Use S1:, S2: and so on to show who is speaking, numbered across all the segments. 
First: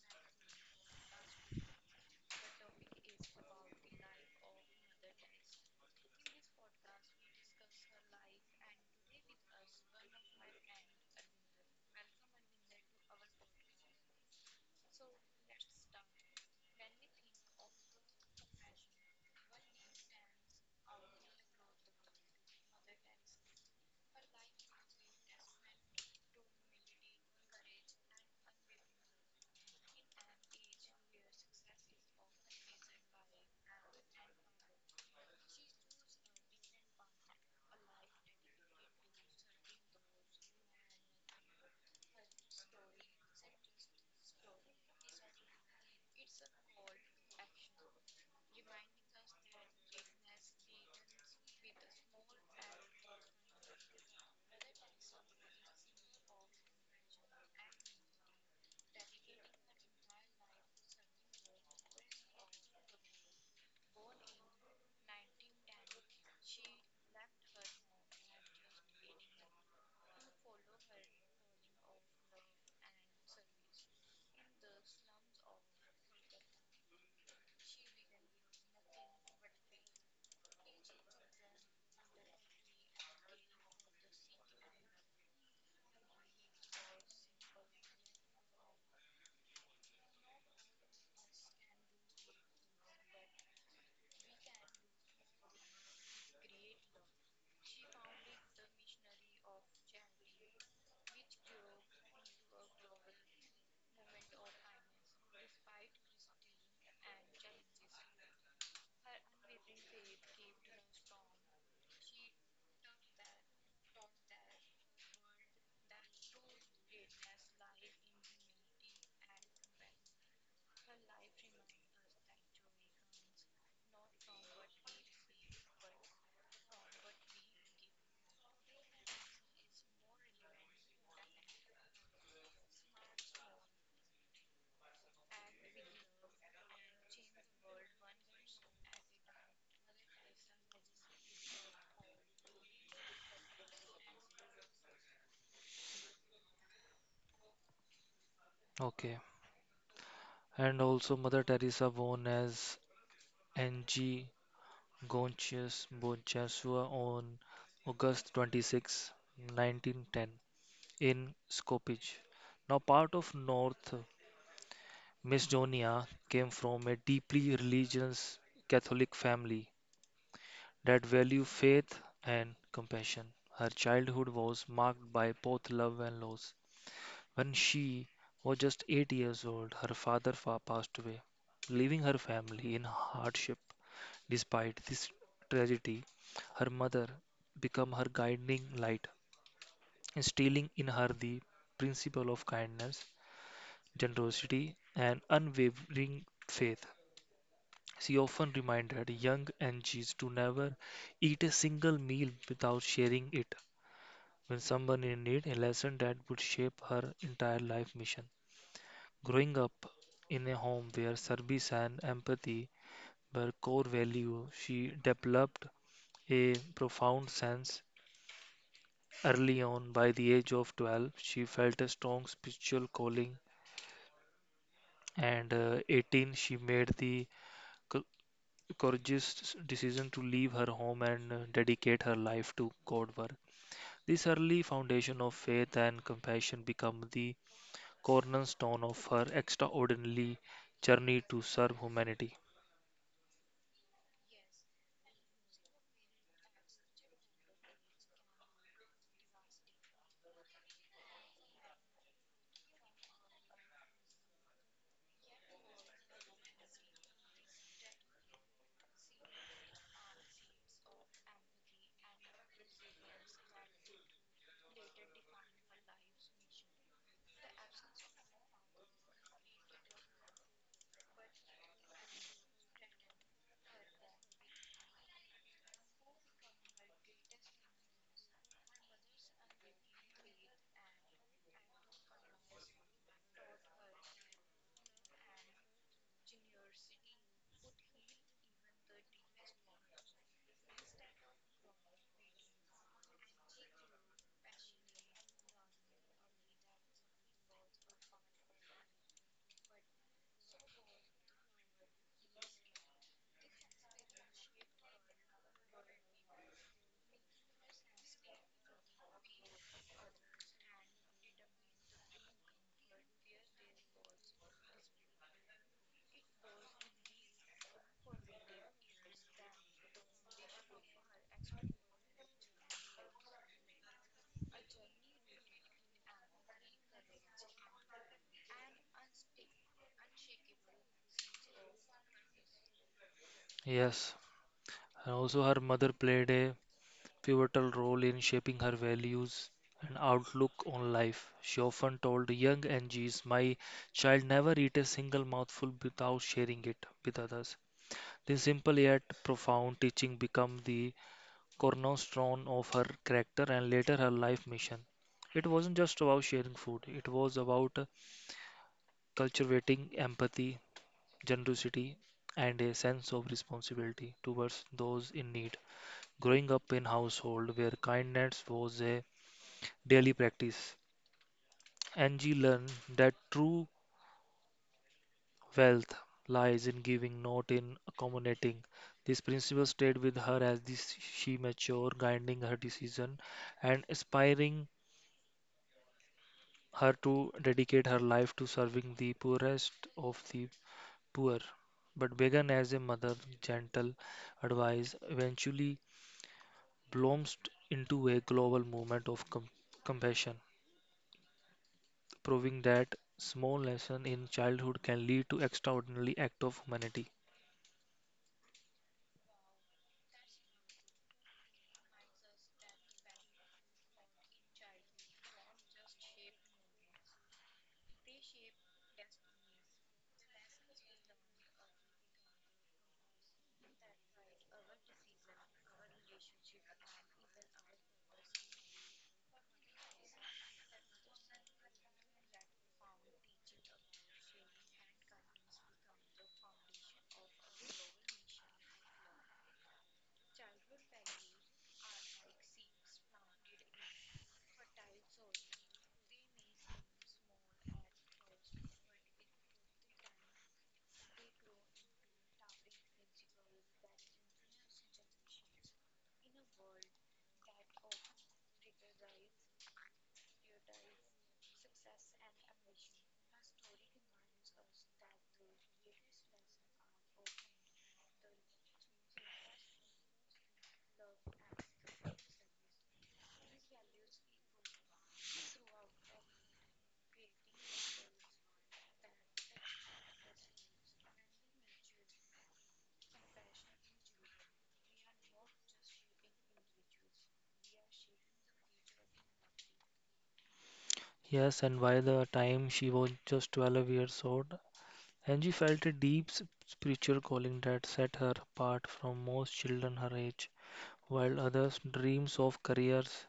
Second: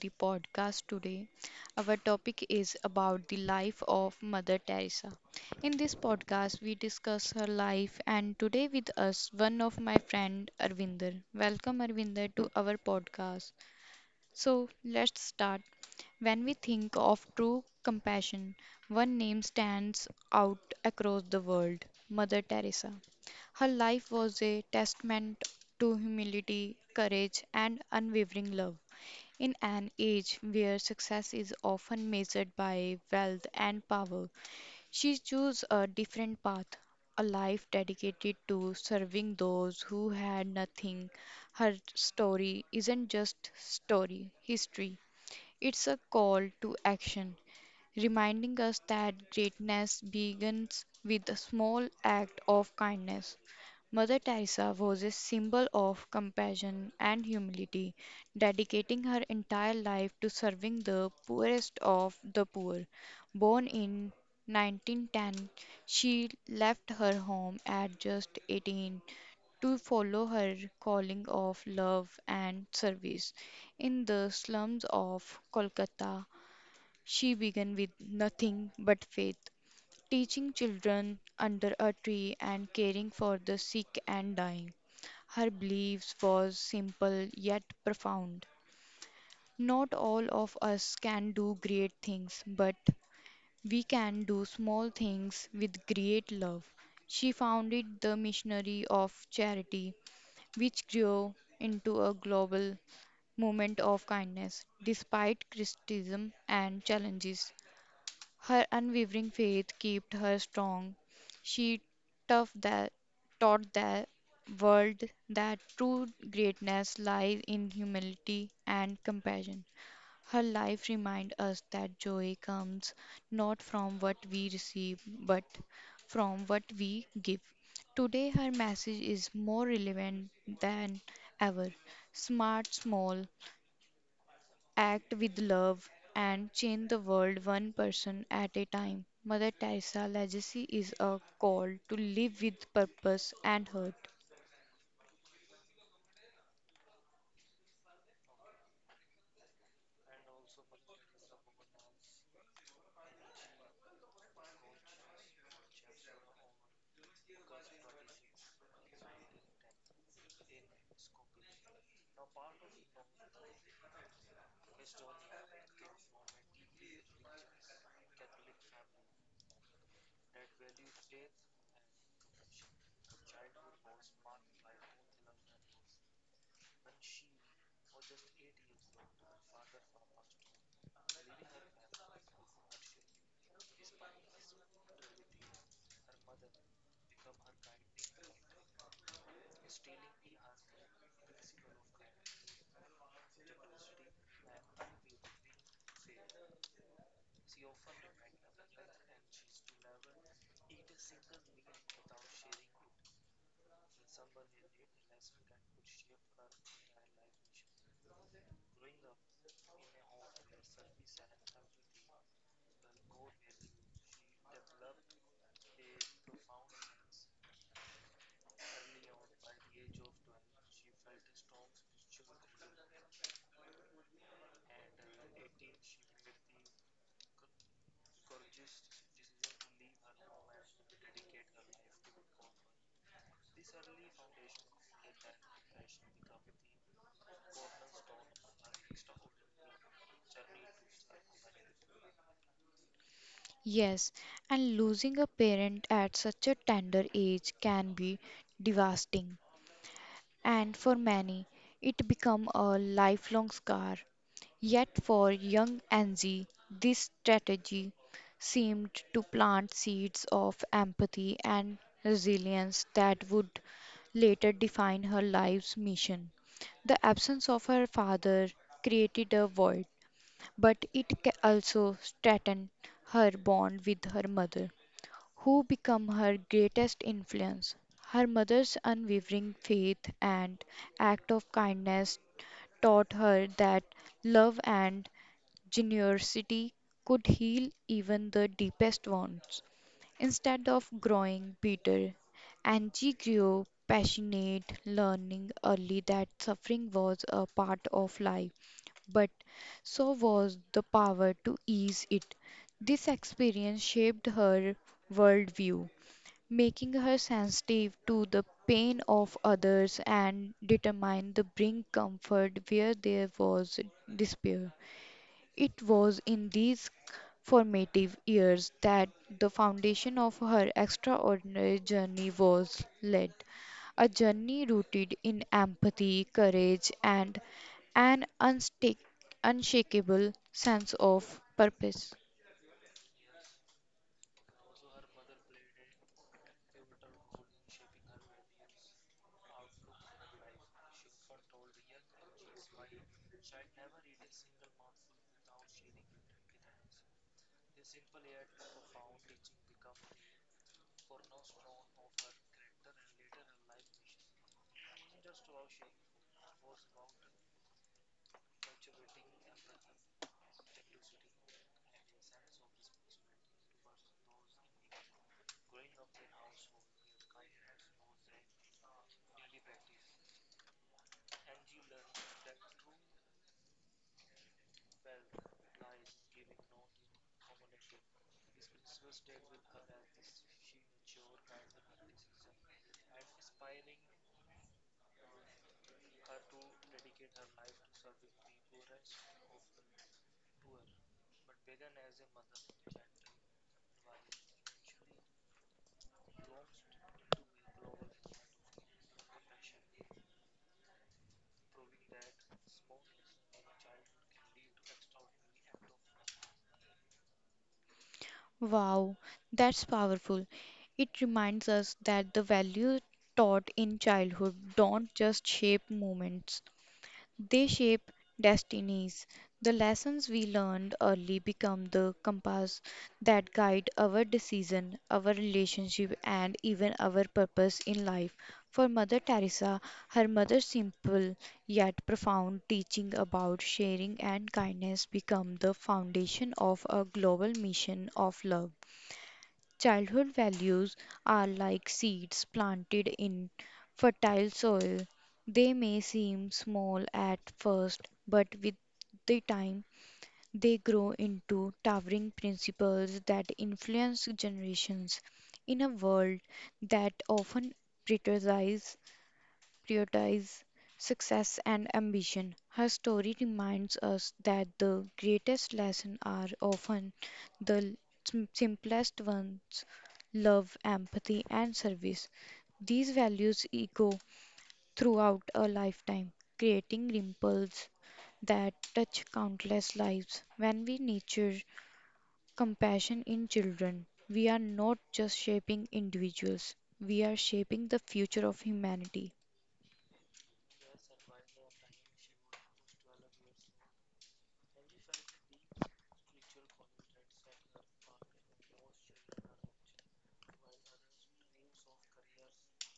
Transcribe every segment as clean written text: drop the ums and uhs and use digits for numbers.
S1: the podcast today. Our topic is about the life of Mother Teresa. In this podcast, we discuss her life, and today with us, one of my friend Arvinder. Welcome, Arvinder, to our podcast. So let's start. When we think of true compassion, one name stands out across the world, Mother Teresa. Her life was a testament to humility, courage, and unwavering love. In an age where success is often measured by wealth and power, she chose a different path, a life dedicated to serving those who had nothing. Her story isn't just story, history. It's a call to action reminding us that greatness begins with a small act of kindness. Mother Teresa was a symbol of compassion and humility, dedicating her entire life to serving the poorest of the poor. Born in 1910, she left her home at just 18 to follow her calling of love and service in the slums of Kolkata. She began with nothing but faith, teaching children under a tree and caring for the sick and dying. Her beliefs was simple yet profound. Not all of us can do great things, but we can do small things with great love. She founded the Missionary of Charity, which grew into a global movement of kindness. Despite criticism and challenges, her unwavering faith kept her strong. She taught that, taught the world that true greatness lies in humility and compassion. Her life reminds us that joy comes not from what we receive, but from what we give. Today, her message is more relevant than ever. Smart, small, act with love and change the world one person at a time. Mother Teresa legacy is a call to live with purpose and hurt.
S2: Okay. And also Mother Teresa born as Ng Gonchius Bonchasua on August 26, 1910 in Skopje. Now part of North Macedonia came from a deeply religious Catholic family that valued faith and compassion. Her childhood was marked by both love and loss. When she was just 8 years old, passed away, leaving her family in hardship. Despite this tragedy, her mother became her guiding light, instilling in her the principle of kindness, generosity, and unwavering faith. She often reminded young Angies to never eat a single meal without sharing it when someone in need, a lesson that would shape her entire life mission. Growing up in a home where service and empathy were core values, she developed a profound sense early on. By the age of 12, she felt a strong spiritual calling, and 18, she made the co- courageous decision to leave her home and dedicate her life to God work. This early foundation of faith and compassion became the cornerstone of her extraordinary journey to serve humanity.
S1: Yes, and losing a parent at such a tender age can be devastating, and for many it become a lifelong scar. Yet for young Anzi, this strategy seemed to plant seeds of empathy and resilience that would later define her life's mission. The absence of her father created a void, but it also strengthened her bond with her mother who become her greatest influence. Her mother's unwavering faith and act of kindness taught her that love and generosity could heal even the deepest wounds. Instead of growing bitter, Angie grew passionate, learning early that suffering was a part of life, but so was the power to ease it. This experience shaped her worldview, making her sensitive to the pain of others and determined to bring comfort where there was despair. It was in these formative years that the foundation of her extraordinary journey was laid, a journey rooted in empathy, courage, and an unshakable sense of purpose.
S2: Yes, and also, her mother played a pivotal role in shaping her values and outlook on life. She often told young Angie's, my child, never eat a single mouthful without sharing it with others. This simple yet profound teaching became the cornerstone of her character and later her life mission. It wasn't just about sharing food, it was about cultivating empathy, generosity, and a sense of responsibility towards those in need. Growing up in household where kindness was a daily practice, Angie learned that true wealth lies in giving, not in accommodating. This principle stayed with her as this she matured, guiding her decision and inspiring her to dedicate her life to serving the poorest of the poor. But began as a mother, gentle advice eventually blossomed into a global movement of compassion, proving that small lessons in childhood can lead to extraordinary acts of humanity.
S1: Wow, that's powerful. It reminds us that the values taught in childhood don't just shape moments, they shape destinies. The lessons we learned early become the compass that guide our decision, our relationship, and even our purpose in life. For Mother Teresa, her mother's simple yet profound teaching about sharing and kindness become the foundation of a global mission of love. Childhood values are like seeds planted in fertile soil. They may seem small at first, but with the time, they grow into towering principles that influence generations. In a world that often prioritizes prioritize success and ambition. Her story reminds us that the greatest lessons are often the simplest ones, love, empathy, and service. These values echo throughout a lifetime, creating ripples that touch countless lives. When we nurture compassion in children, we are not just shaping individuals, we are shaping the future of humanity.
S2: Yes, and by the time she was just 12 years old, Angie felt a deep spiritual calling that set her apart from most children her age. While others dreams of careers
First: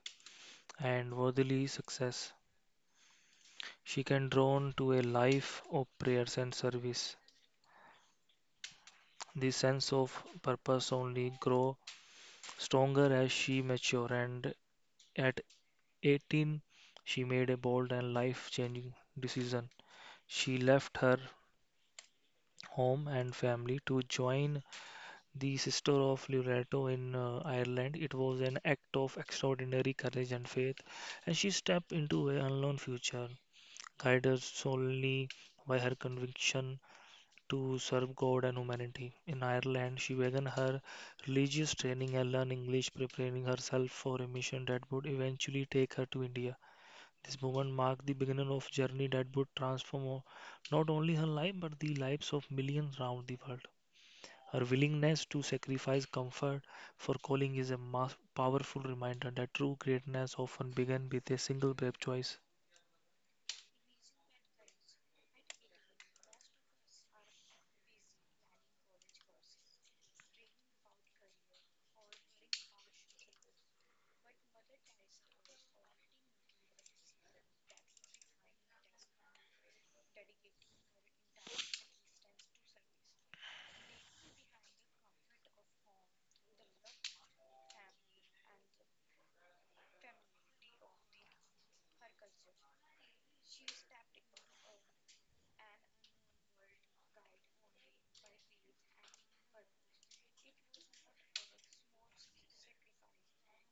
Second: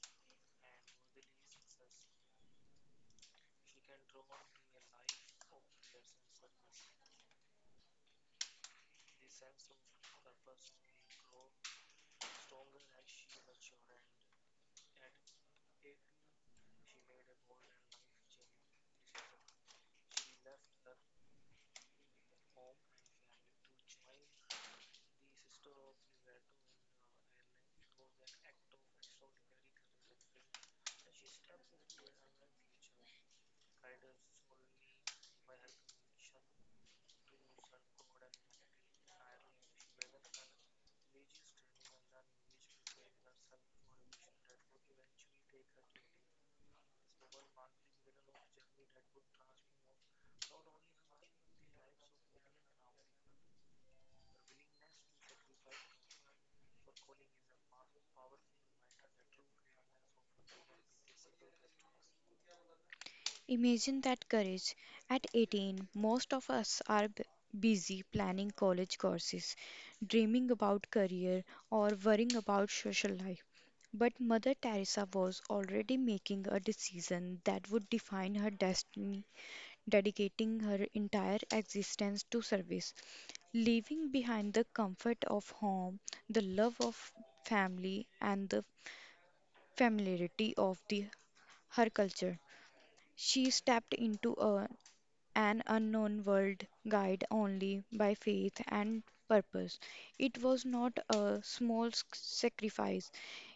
S2: and worldly success, she can drawn to a life of prayers and service. The sense of purpose only grow stronger as she mature and at 18, she made a bold and life-changing decision. She left her home and family to join the Sister of Loreto in Ireland. It was an act of extraordinary courage and faith, and she stepped into an unknown future, guided solely by her conviction to serve God and humanity. In Ireland, she began her religious training and learned English, preparing herself for a mission that would eventually take her to India. This movement marked the beginning of a journey that would transform not only her life but the lives of millions around the world. Her willingness to sacrifice comfort for calling is a powerful reminder that true greatness often begins with a single brave choice.
S1: Imagine that courage. At 18, most of us are busy planning college courses, dreaming about career, or worrying about social life. But Mother Teresa was already making a decision that would define her destiny, dedicating her entire existence to service, leaving behind the comfort of home, the love of family, and the familiarity of the her culture. She stepped into a an unknown world guided only by faith and purpose. It was not a small sacrifice,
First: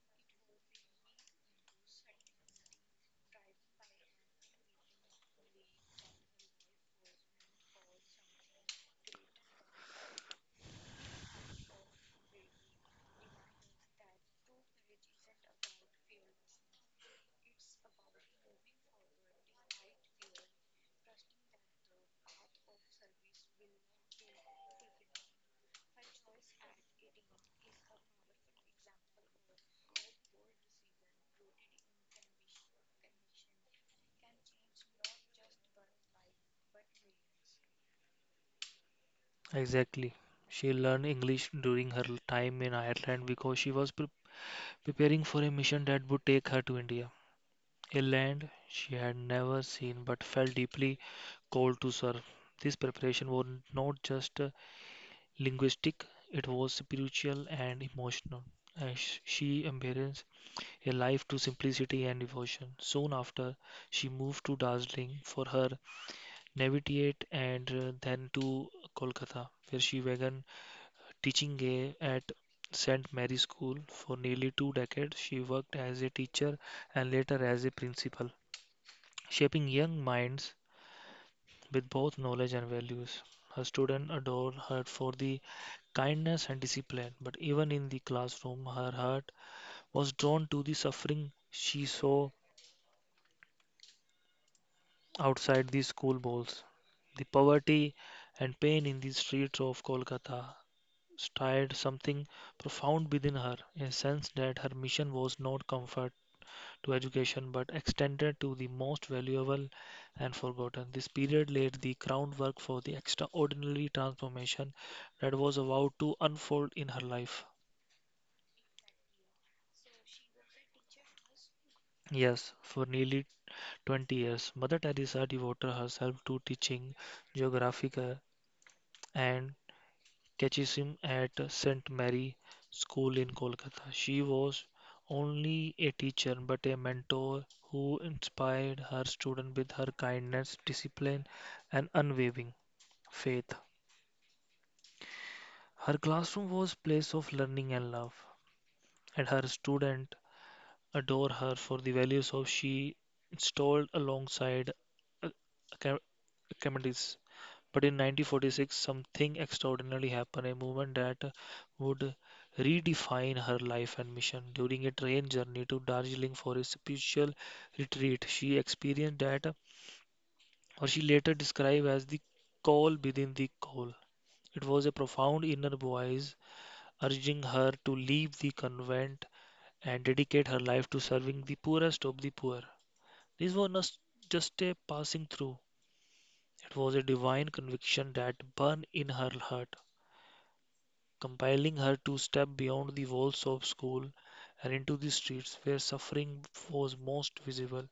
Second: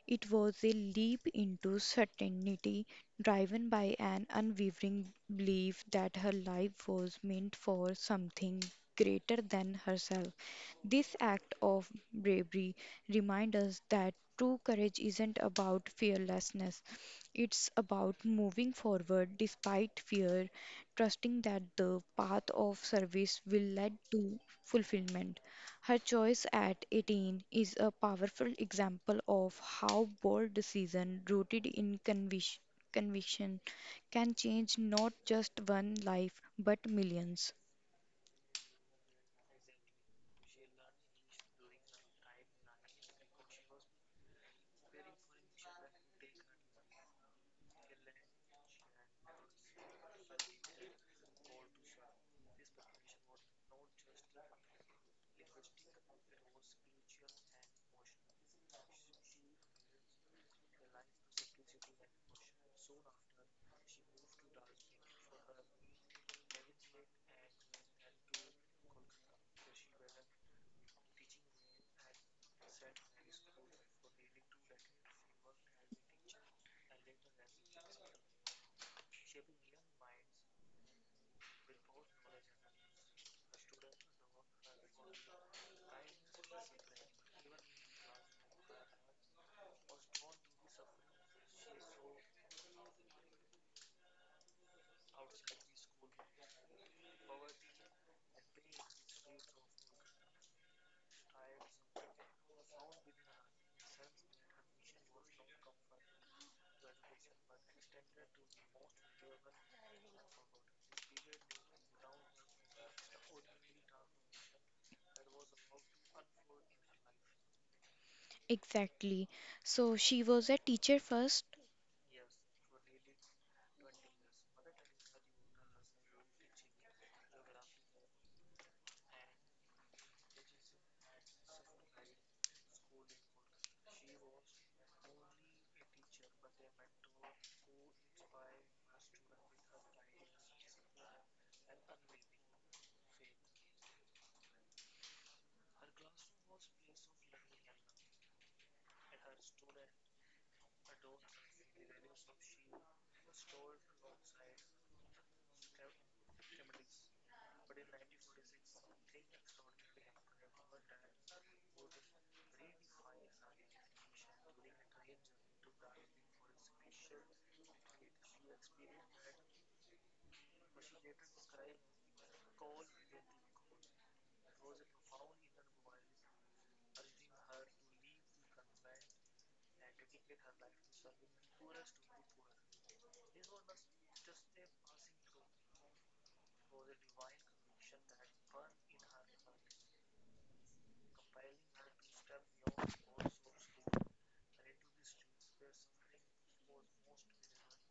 S1: it was a leap into certainty driven by an unwavering belief that her life was meant for something greater than herself. This act of bravery reminds us that true courage isn't about fearlessness, it's about moving forward despite fear, trusting that the path of service will lead to fulfillment. Her choice at 18 is a powerful example of how bold decision rooted in conviction can change not just one life but millions.
S2: Exactly. She learned English during her time in Ireland because she was preparing for a mission that would take her to India, a land she had never seen but felt deeply called to serve. This preparation was not just linguistic, it was spiritual and emotional, as she embraced a life to simplicity and devotion. Soon after, she moved to Darjeeling for her novitiate and then to Kolkata, where she began teaching at St. Mary's School. For nearly two decades, she worked as a teacher and later as a principal, shaping young minds with both knowledge and values. Her students adored her for the kindness and discipline, but even in the classroom, her heart was drawn to the suffering she saw outside the school walls. The poverty and pain in the streets of Kolkata stirred something profound within her, a sense that her mission was not comfort to education but extended to the most valuable and forgotten. This period laid the groundwork for the extraordinary transformation that was about to unfold in her life.
S1: Exactly. So she was a teacher first.
S2: Yes, for nearly 20 years, Mother Teresa devoted herself to teaching geographic and catechism at St. Mary School in Kolkata. She was only a teacher but a mentor who inspired her students with her kindness, discipline, and unwavering faith. Her classroom was a place of learning and love, and her students adore her for the values of she installed alongside uh, acca- but in 1946, something extraordinary happened, a movement that would redefine her life and mission. During a train journey to Darjeeling for a spiritual retreat, she experienced that, or she later described as the call within the call. It was a profound inner voice urging her to leave the convent and dedicate her life to serving the poorest of the poor. This was not just a passing through, it was a divine conviction that burned in her heart, compelling her to step beyond the walls of school and into the streets where suffering was most visible.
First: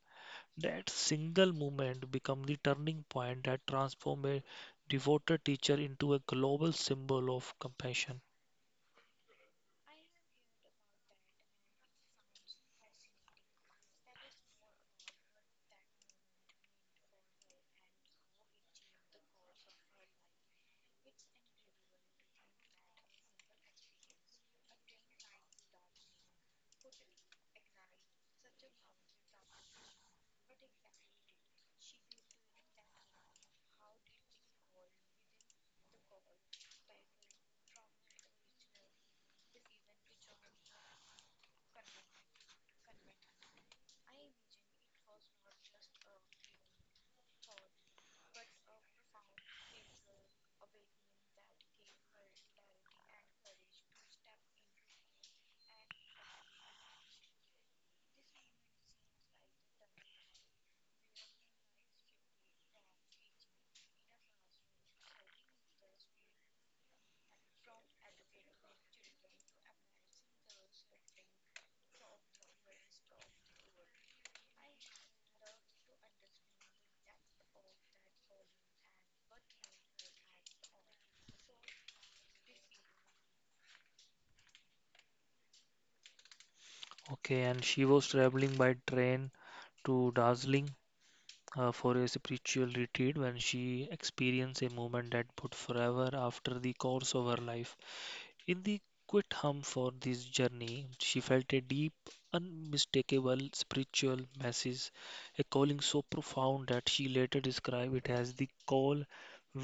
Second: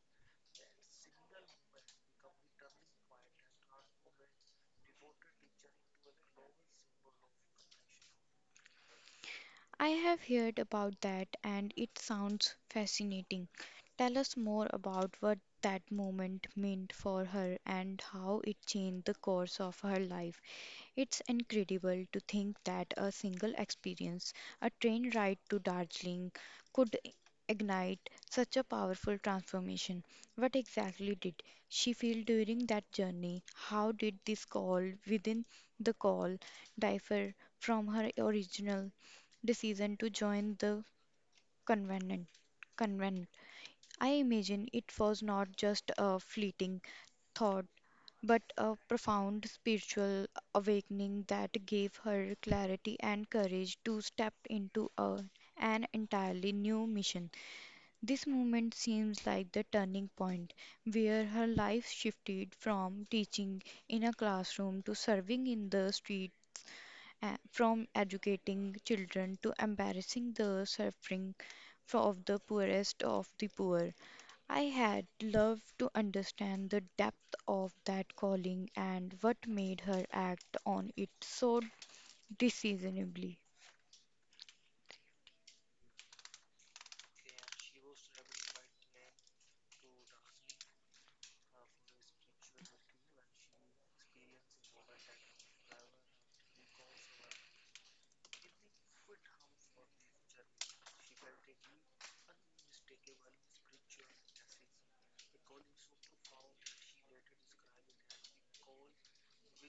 S2: That single moment became the turning point that transformed a devoted teacher into a global symbol of compassion.
S1: I have heard about that and it sounds fascinating. Tell us more about what that moment meant for her and how it changed the course of her life. It's incredible to think that a single experience, a train ride to Darjeeling, could ignite such a powerful transformation. What exactly did she feel during that journey? How did this call within the call differ from her original decision to join the convenant? Convent. I imagine it was not just a fleeting thought, but a profound spiritual awakening that gave her clarity and courage to step into an entirely new mission. This moment seems like the turning point where her life shifted from teaching in a classroom to serving in the street, from educating children to embarrassing the suffering of the poorest of the poor. I had loved to understand the depth of that calling and what made her act on it so decisively.
S2: Okay, and she was traveling by train to Darjeeling for a spiritual retreat when she experienced a moment that would forever after the course of her life. In the quiet hum for this journey, she felt a deep, unmistakable spiritual message, a calling so profound that she later described it as the call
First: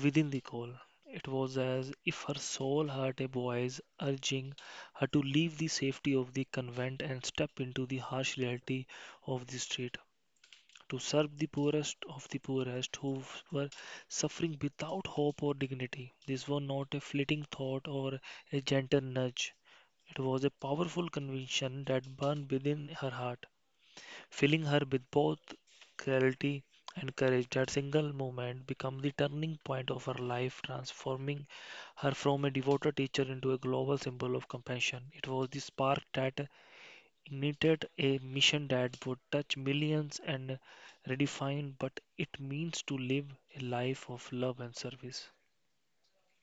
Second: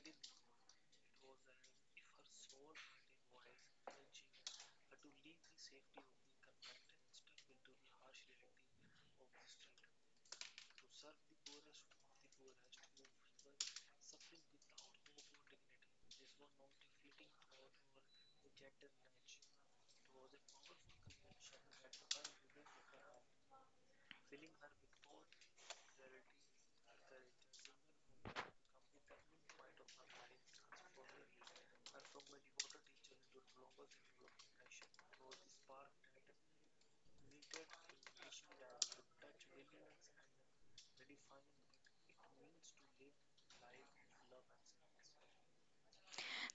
S2: within the call. It was as if her soul heard a voice urging her to leave the safety of the convent and step into the harsh reality of the street to serve the poorest of the poorest who were suffering without hope or dignity. This was not a fleeting thought or a gentle nudge. It was a powerful conviction that burned within her heart, filling her with both clarity and courage. That single moment became the turning point of her life, transforming her from a devoted teacher into a global symbol of compassion. It was the spark that needed a mission that would touch millions and redefine what it means to live a life of love and service.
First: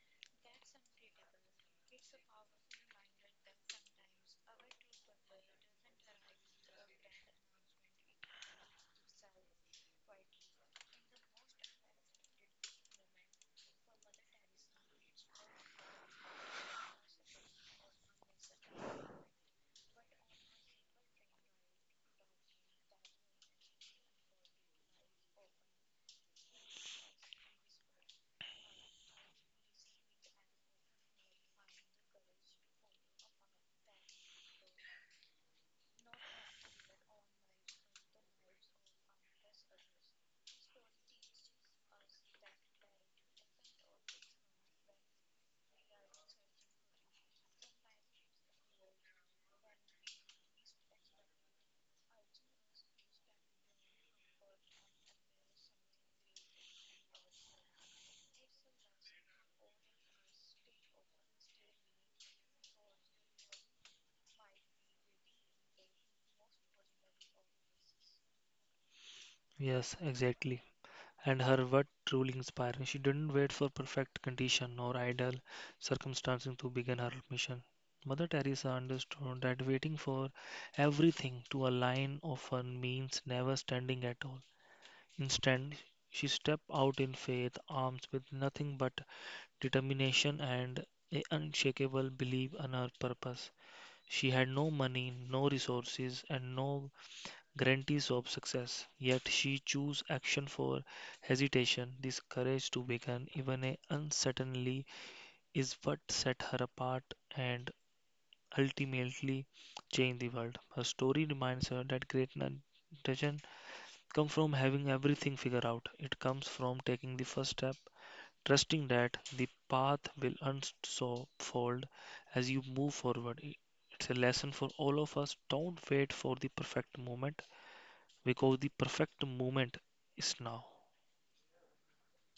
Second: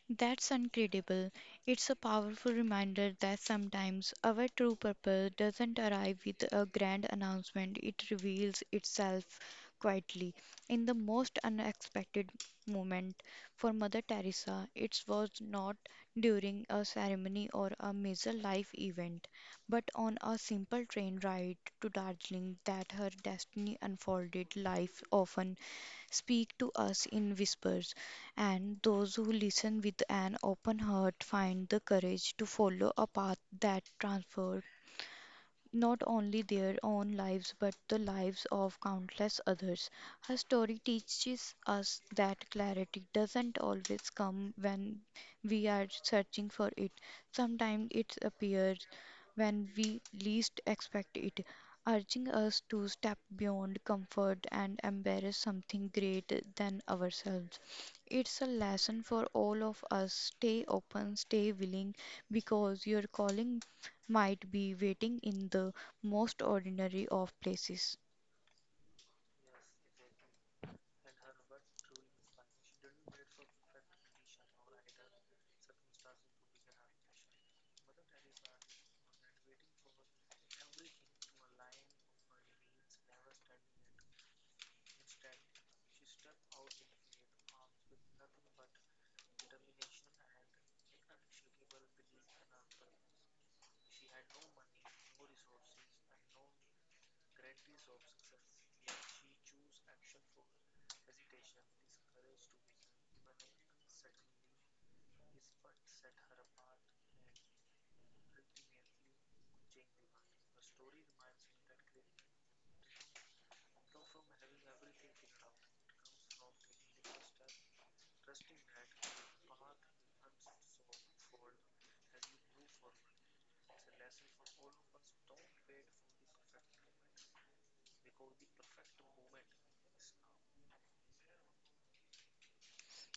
S1: That's incredible. It's a powerful reminder that sometimes our true purpose doesn't arrive with a grand announcement, it reveals itself quietly in the most unexpected moment. For Mother Teresa, it was not during a ceremony or a major life event, but on a simple train ride to Darjeeling that her destiny unfolded. Life often speak to us in whispers, and those who listen with an open heart find the courage to follow a path that transforms not only their own lives but the lives of countless others. Her story teaches us that clarity doesn't always come when we are searching for it. Sometimes it appears when we least expect it, urging us to step beyond comfort and embrace something greater than ourselves. It's a lesson for all of us. Stay open, stay willing, because your calling might be waiting in the most ordinary of places.
S2: Yes, exactly. And her work truly inspiring. She didn't wait for perfect condition or ideal circumstances to begin her mission. Mother Teresa understood that waiting for everything to align often means never standing at all. Instead, she stepped out in faith, armed with nothing but determination and an unshakable belief in her purpose. She had no money, no resources, and no guarantees of success, yet she chose action for hesitation. This courage to begin, even a uncertainly, is what set her apart and ultimately changed the world. Her story reminds her that greatness doesn't come from having everything figured out. It comes from taking the first step, trusting that the path will unfold as you move forward. It's a lesson for all of us. Don't wait for the perfect moment because the perfect moment is now.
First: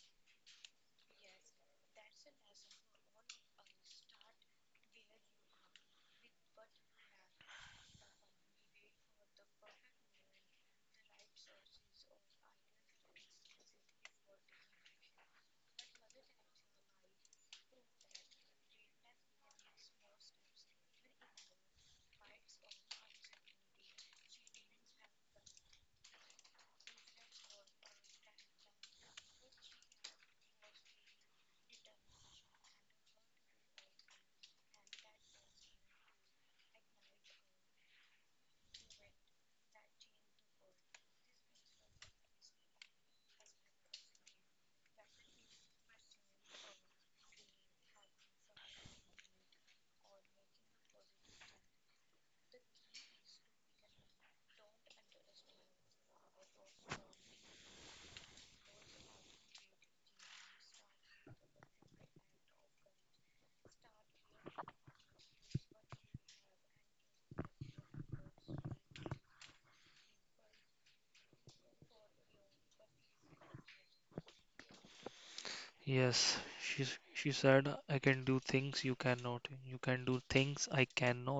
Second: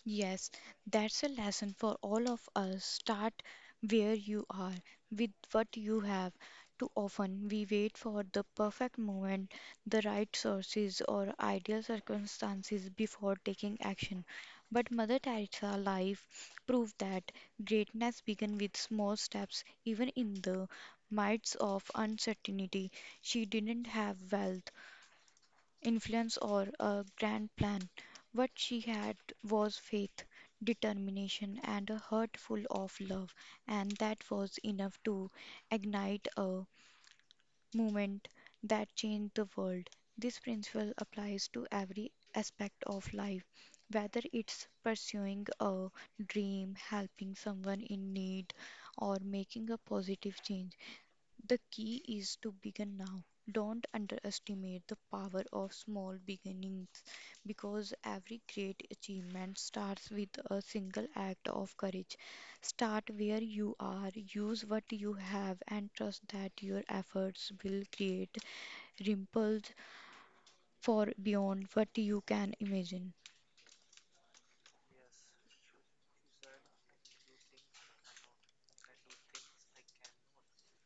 S1: Yes, that's a lesson for all of us. Start where you are with what you have. Too often we wait for the perfect moment, the right sources, or ideal circumstances before taking action. But Mother Teresa's life proved that greatness begins with small steps, even in the midst of uncertainty. She didn't have wealth, influence or a grand plan. What she had was faith, determination, and a heart full of love, and that was enough to ignite a movement that changed the world. This principle applies to every aspect of life, whether it's pursuing a dream, helping someone in need, or making a positive change. The key is to begin now. Don't underestimate the power of small beginnings because every great achievement starts with a single act of courage. Start where you are, use what you have, and trust that your efforts will create ripples for beyond what you can imagine.
S2: Yes, she, she said, I can do things you cannot. You can do things I cannot.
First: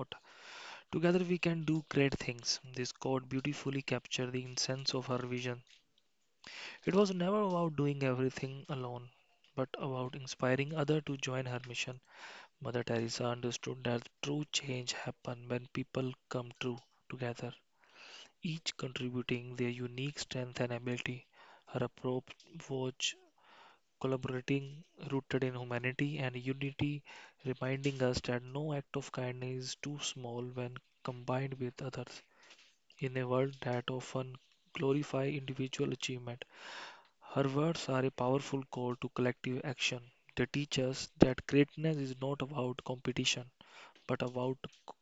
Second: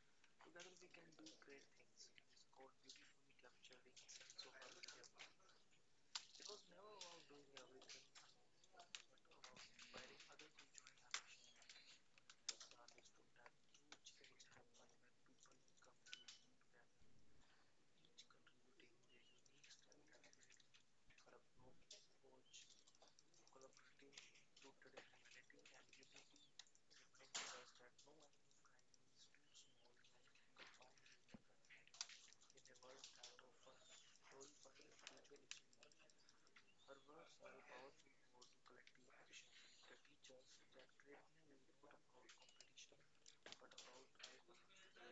S2: Together we can do great things. This quote beautifully captured the essence of her vision. It was never about doing everything alone, but about inspiring others to join her mission. Mother Teresa understood that true change happens when people come true together, each contributing their unique strength and ability. Her approach was collaborating, rooted in humanity and unity, reminding us that no act of kindness is too small when combined with others. In a world that often glorifies individual achievement, her words are a powerful call to collective action. They teach us that greatness is not about competition, but about co-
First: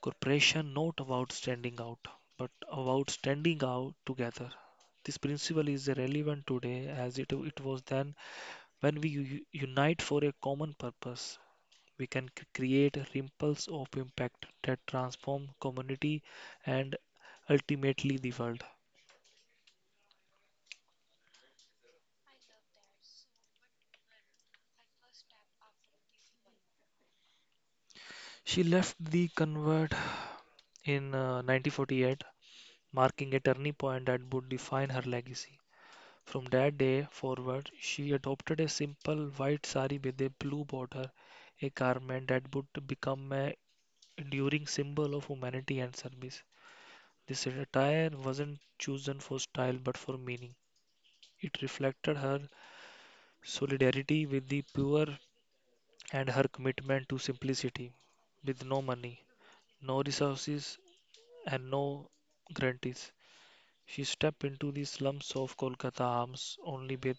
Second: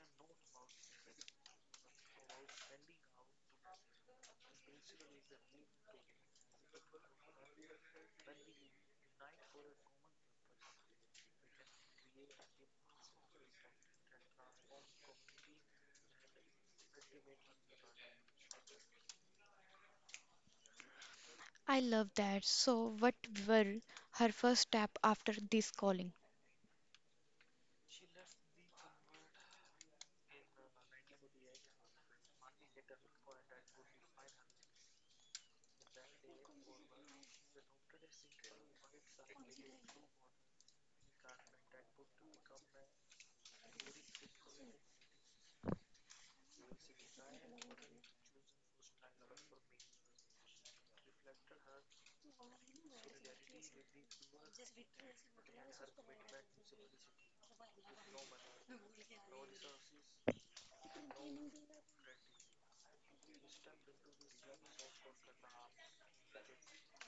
S2: cooperation, not about standing out, but about standing out together. This principle is relevant today as it was then. When we unite for a common purpose, we can create ripples of impact that transform community and ultimately the world.
S1: I love that. So, what were her first step after this calling?
S2: She left the convert in 1948, marking a turning point that would define her legacy. From that day forward, she adopted a simple white sari with a blue border, a garment that would become an enduring symbol of humanity and service. This attire wasn't chosen for style but for meaning. It reflected her solidarity with the poor and her commitment to simplicity, with no money, no resources, and no guarantees. She stepped into the slums of Kolkata arms only with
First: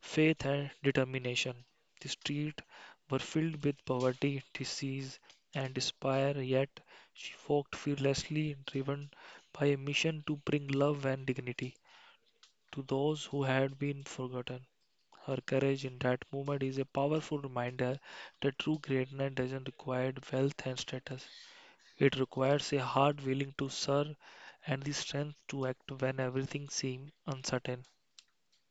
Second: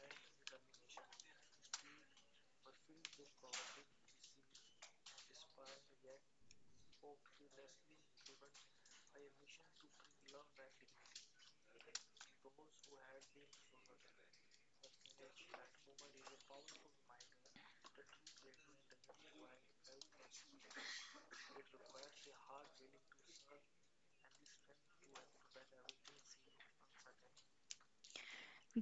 S2: faith and determination. The streets were filled with poverty, disease, and despair, yet she walked fearlessly, driven by a mission to bring love and dignity to those who had been forgotten. Her courage in that moment is a powerful reminder that true greatness doesn't require wealth and status. It requires a heart willing to serve and the strength to act when everything seems uncertain.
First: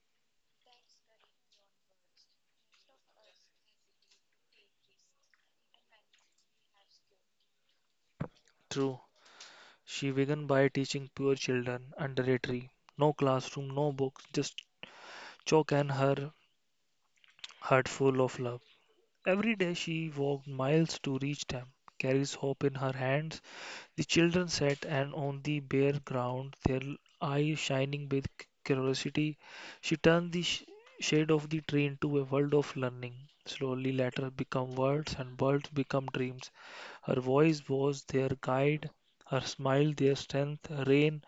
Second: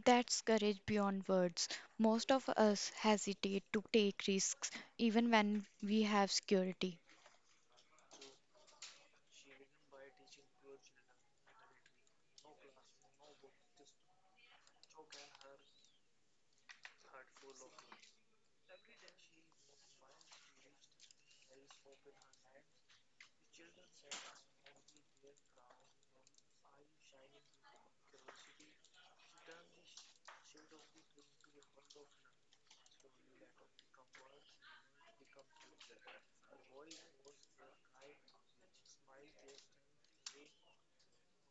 S1: That's courage beyond words. Most of us hesitate to take risks even when we have security.
S2: True. She began by teaching poor children under a tree. No classroom, no books, just chalk and her heart full of love. Every day she walked miles to reach them, carries hope in her hands. The children sat and on the bare ground, their eyes shining with curiosity, she turned the shade of the tree into a world of learning. Slowly, letters become words and words become dreams. Her voice was their guide, her smile their strength. Rain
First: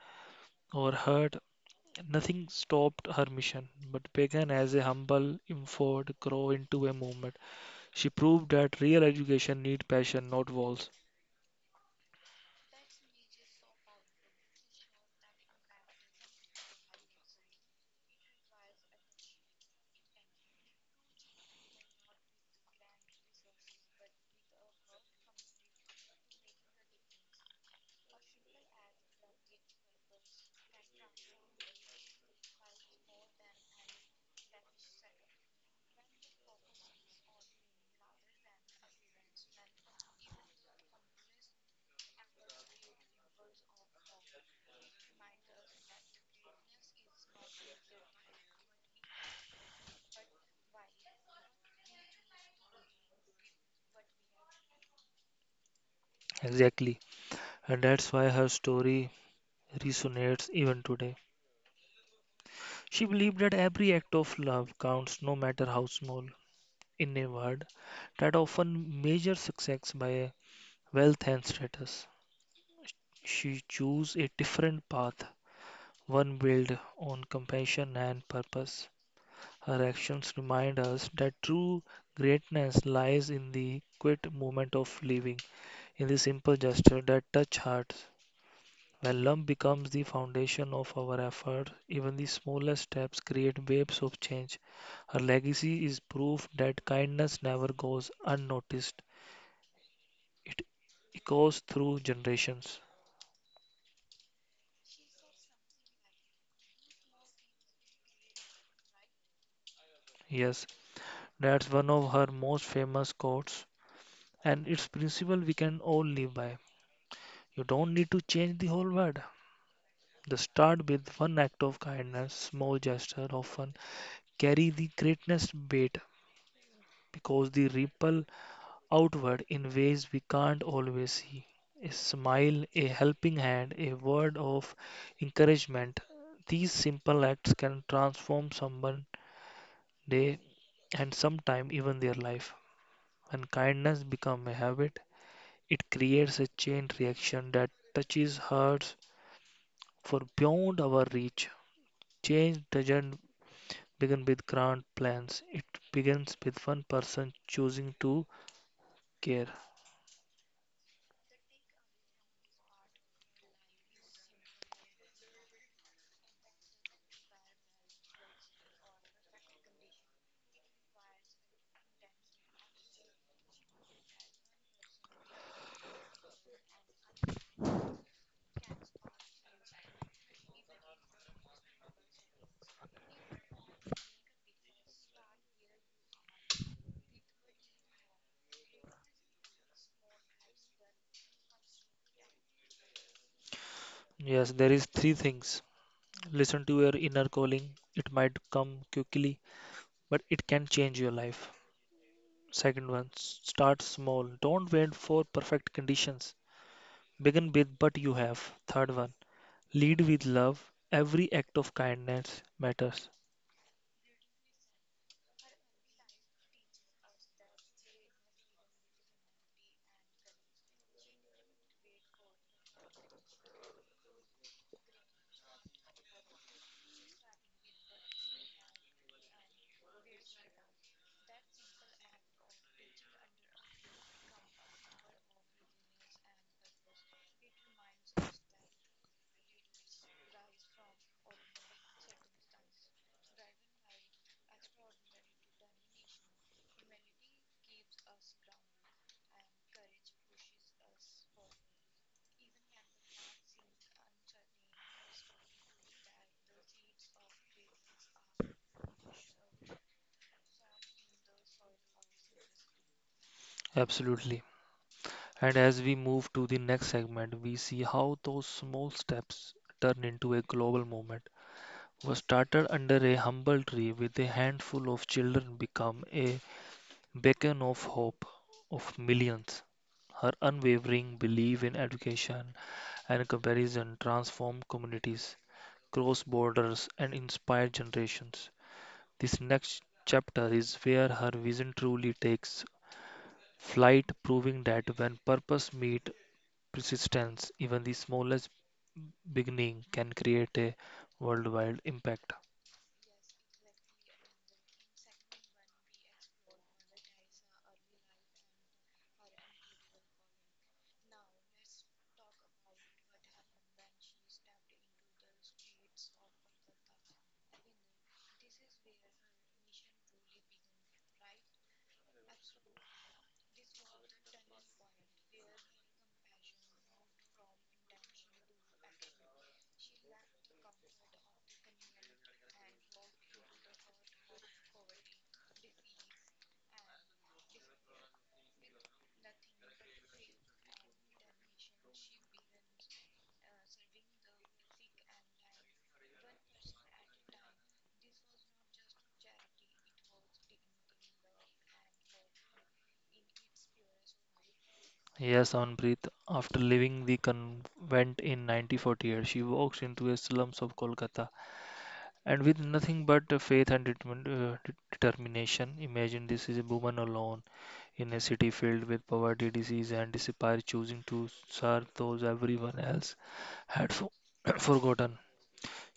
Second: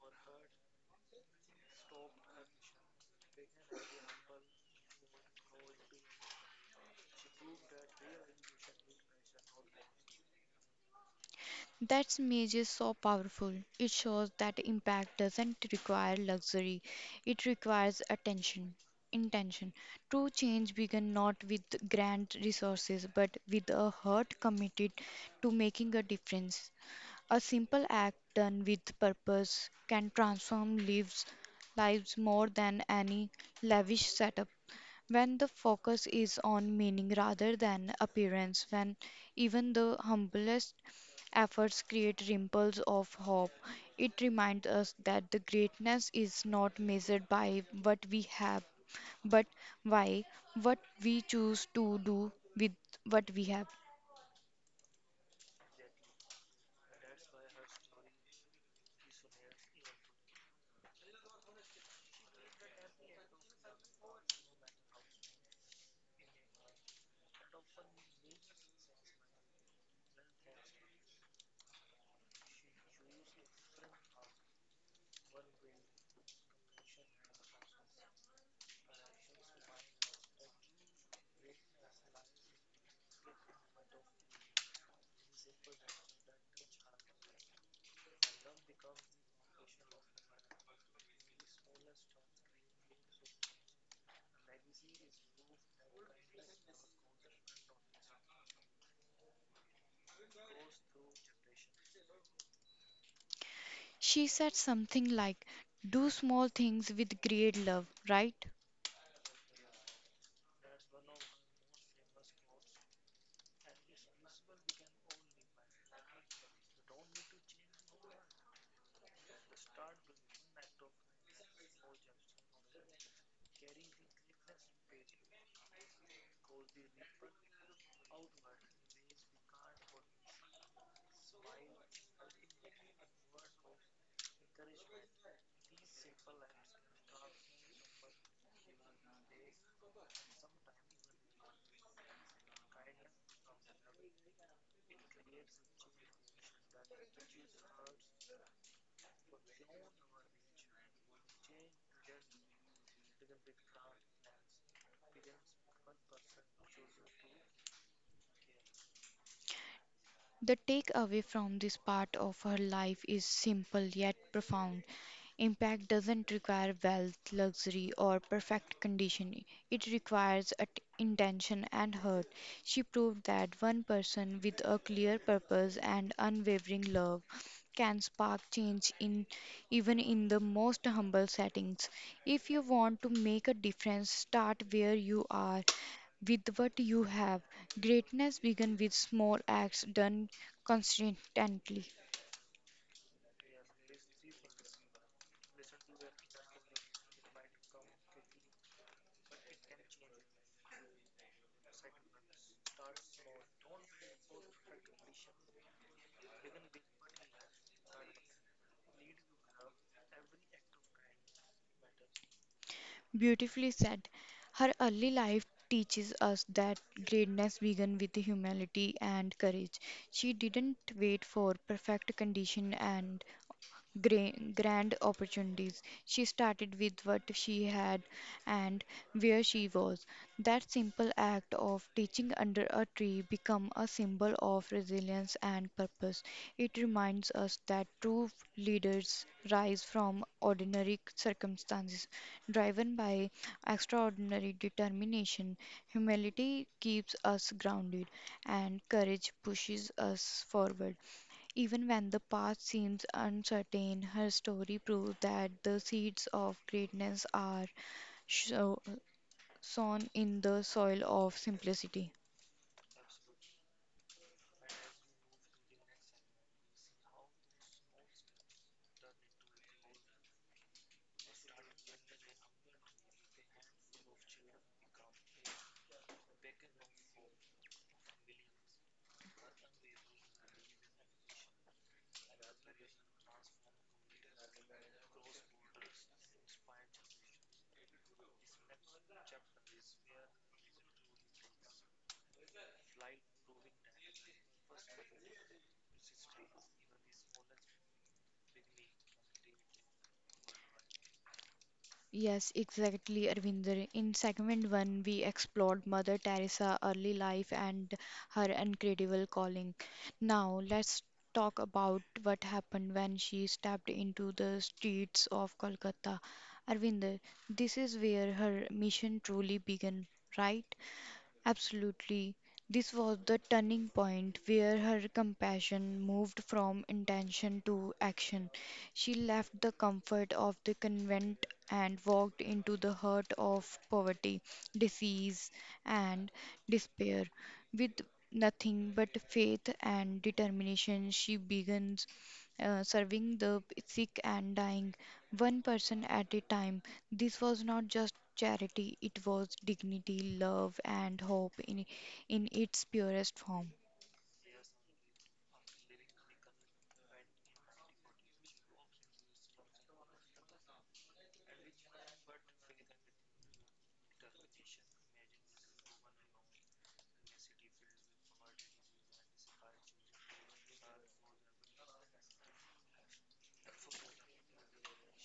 S2: or hurt, nothing stopped her mission, but began as a humble effort grow into a movement. She proved that real education needs passion, not walls.
S1: That image is so powerful. It shows that impact doesn't require luxury, it requires attention. Intention. True change begins not with grand resources but with a heart committed to making a difference. A simple act done with purpose can transform lives more than any lavish setup. When the focus is on meaning rather than appearance, when even the humblest efforts create ripples of hope, it reminds us that the greatness is not measured by what we have, but by what we choose to do with what we have.
S2: Exactly. And that's why her story resonates even today. She believed that every act of love counts, no matter how small. In a word, that often measures success by wealth and status. She chose a different path, one built on compassion and purpose. Her actions remind us that true greatness lies in the quiet moment of living, in the simple gesture that touch hearts. When love becomes the foundation of our effort, even the smallest steps create waves of change. Her legacy is proof that kindness never goes unnoticed. It echoes through generations.
S1: She said something like, do small things with great love, right?
S2: Yes, that's one of her most famous quotes, and its principle we can all live by. You don't need to change the whole world. Just start with one act of kindness, small gesture often carry the greatest weight because the ripple outward in ways we can't always see. A smile, a helping hand, a word of encouragement. These simple acts can transform someone's day and sometime even their life. When kindness becomes a habit, it creates a chain reaction that touches hearts for beyond our reach. Change doesn't begin with grand plans. It begins with one person choosing to care.
S1: The takeaway from this part of her life is simple yet profound. Impact doesn't require wealth, luxury, or perfect condition. It requires intention and heart. She proved that one person with a clear purpose and unwavering love can spark change in even in the most humble settings. If you want to make a difference, start where you are with what you have. Greatness begins with small acts done consistently.
S2: Yes, there is three things. Listen to your inner calling. It might come quickly, but it can change your life. Second one, start small. Don't wait for perfect conditions. Begin with what you have. Third one, lead with love. Every act of kindness matters.
S1: Beautifully said. Her early life teaches us that greatness began with humility and courage. She didn't wait for perfect condition and grand opportunities. She started with what she had and where she was. That simple act of teaching under a tree become a symbol of resilience and purpose. It reminds us that true leaders rise from ordinary circumstances, driven by extraordinary determination. Humility keeps us grounded, and courage pushes us forward. Even when the path seems uncertain, her story proves that the seeds of greatness are sho- sown in the soil of simplicity.
S2: Absolutely. And as we move to the next segment, we see how those small steps turn into a global movement. What started under a humble tree with a handful of children become a beacon of hope of millions. Her unwavering belief in education and comparison transformed communities, crossed borders, and inspired generations. This next chapter is where her vision truly takes flight, proving that when purpose meets persistence, even the smallest beginning can create a worldwide impact.
S1: Yes, exactly, Arvinder. In segment one, we explored Mother Teresa, early life, and her incredible calling. Now, let's talk about what happened when she stepped into the streets of Kolkata. Arvinder, this is where her mission truly began, right? Absolutely. This was the turning point where her compassion moved from intention to action. She left the comfort of the convent and walked into the heart of poverty, disease, and despair. With nothing but faith and determination, she begins serving the sick and dying, one person at a time. This was not just charity, it was dignity, love, and hope in its purest form.
S2: Yes, Amanpreet. After leaving the convent in 1948, she walks into the slums of Kolkata and with nothing but faith and determination. Imagine this is a woman alone in a city filled with poverty, disease, and despair, choosing to serve those everyone else had forgotten.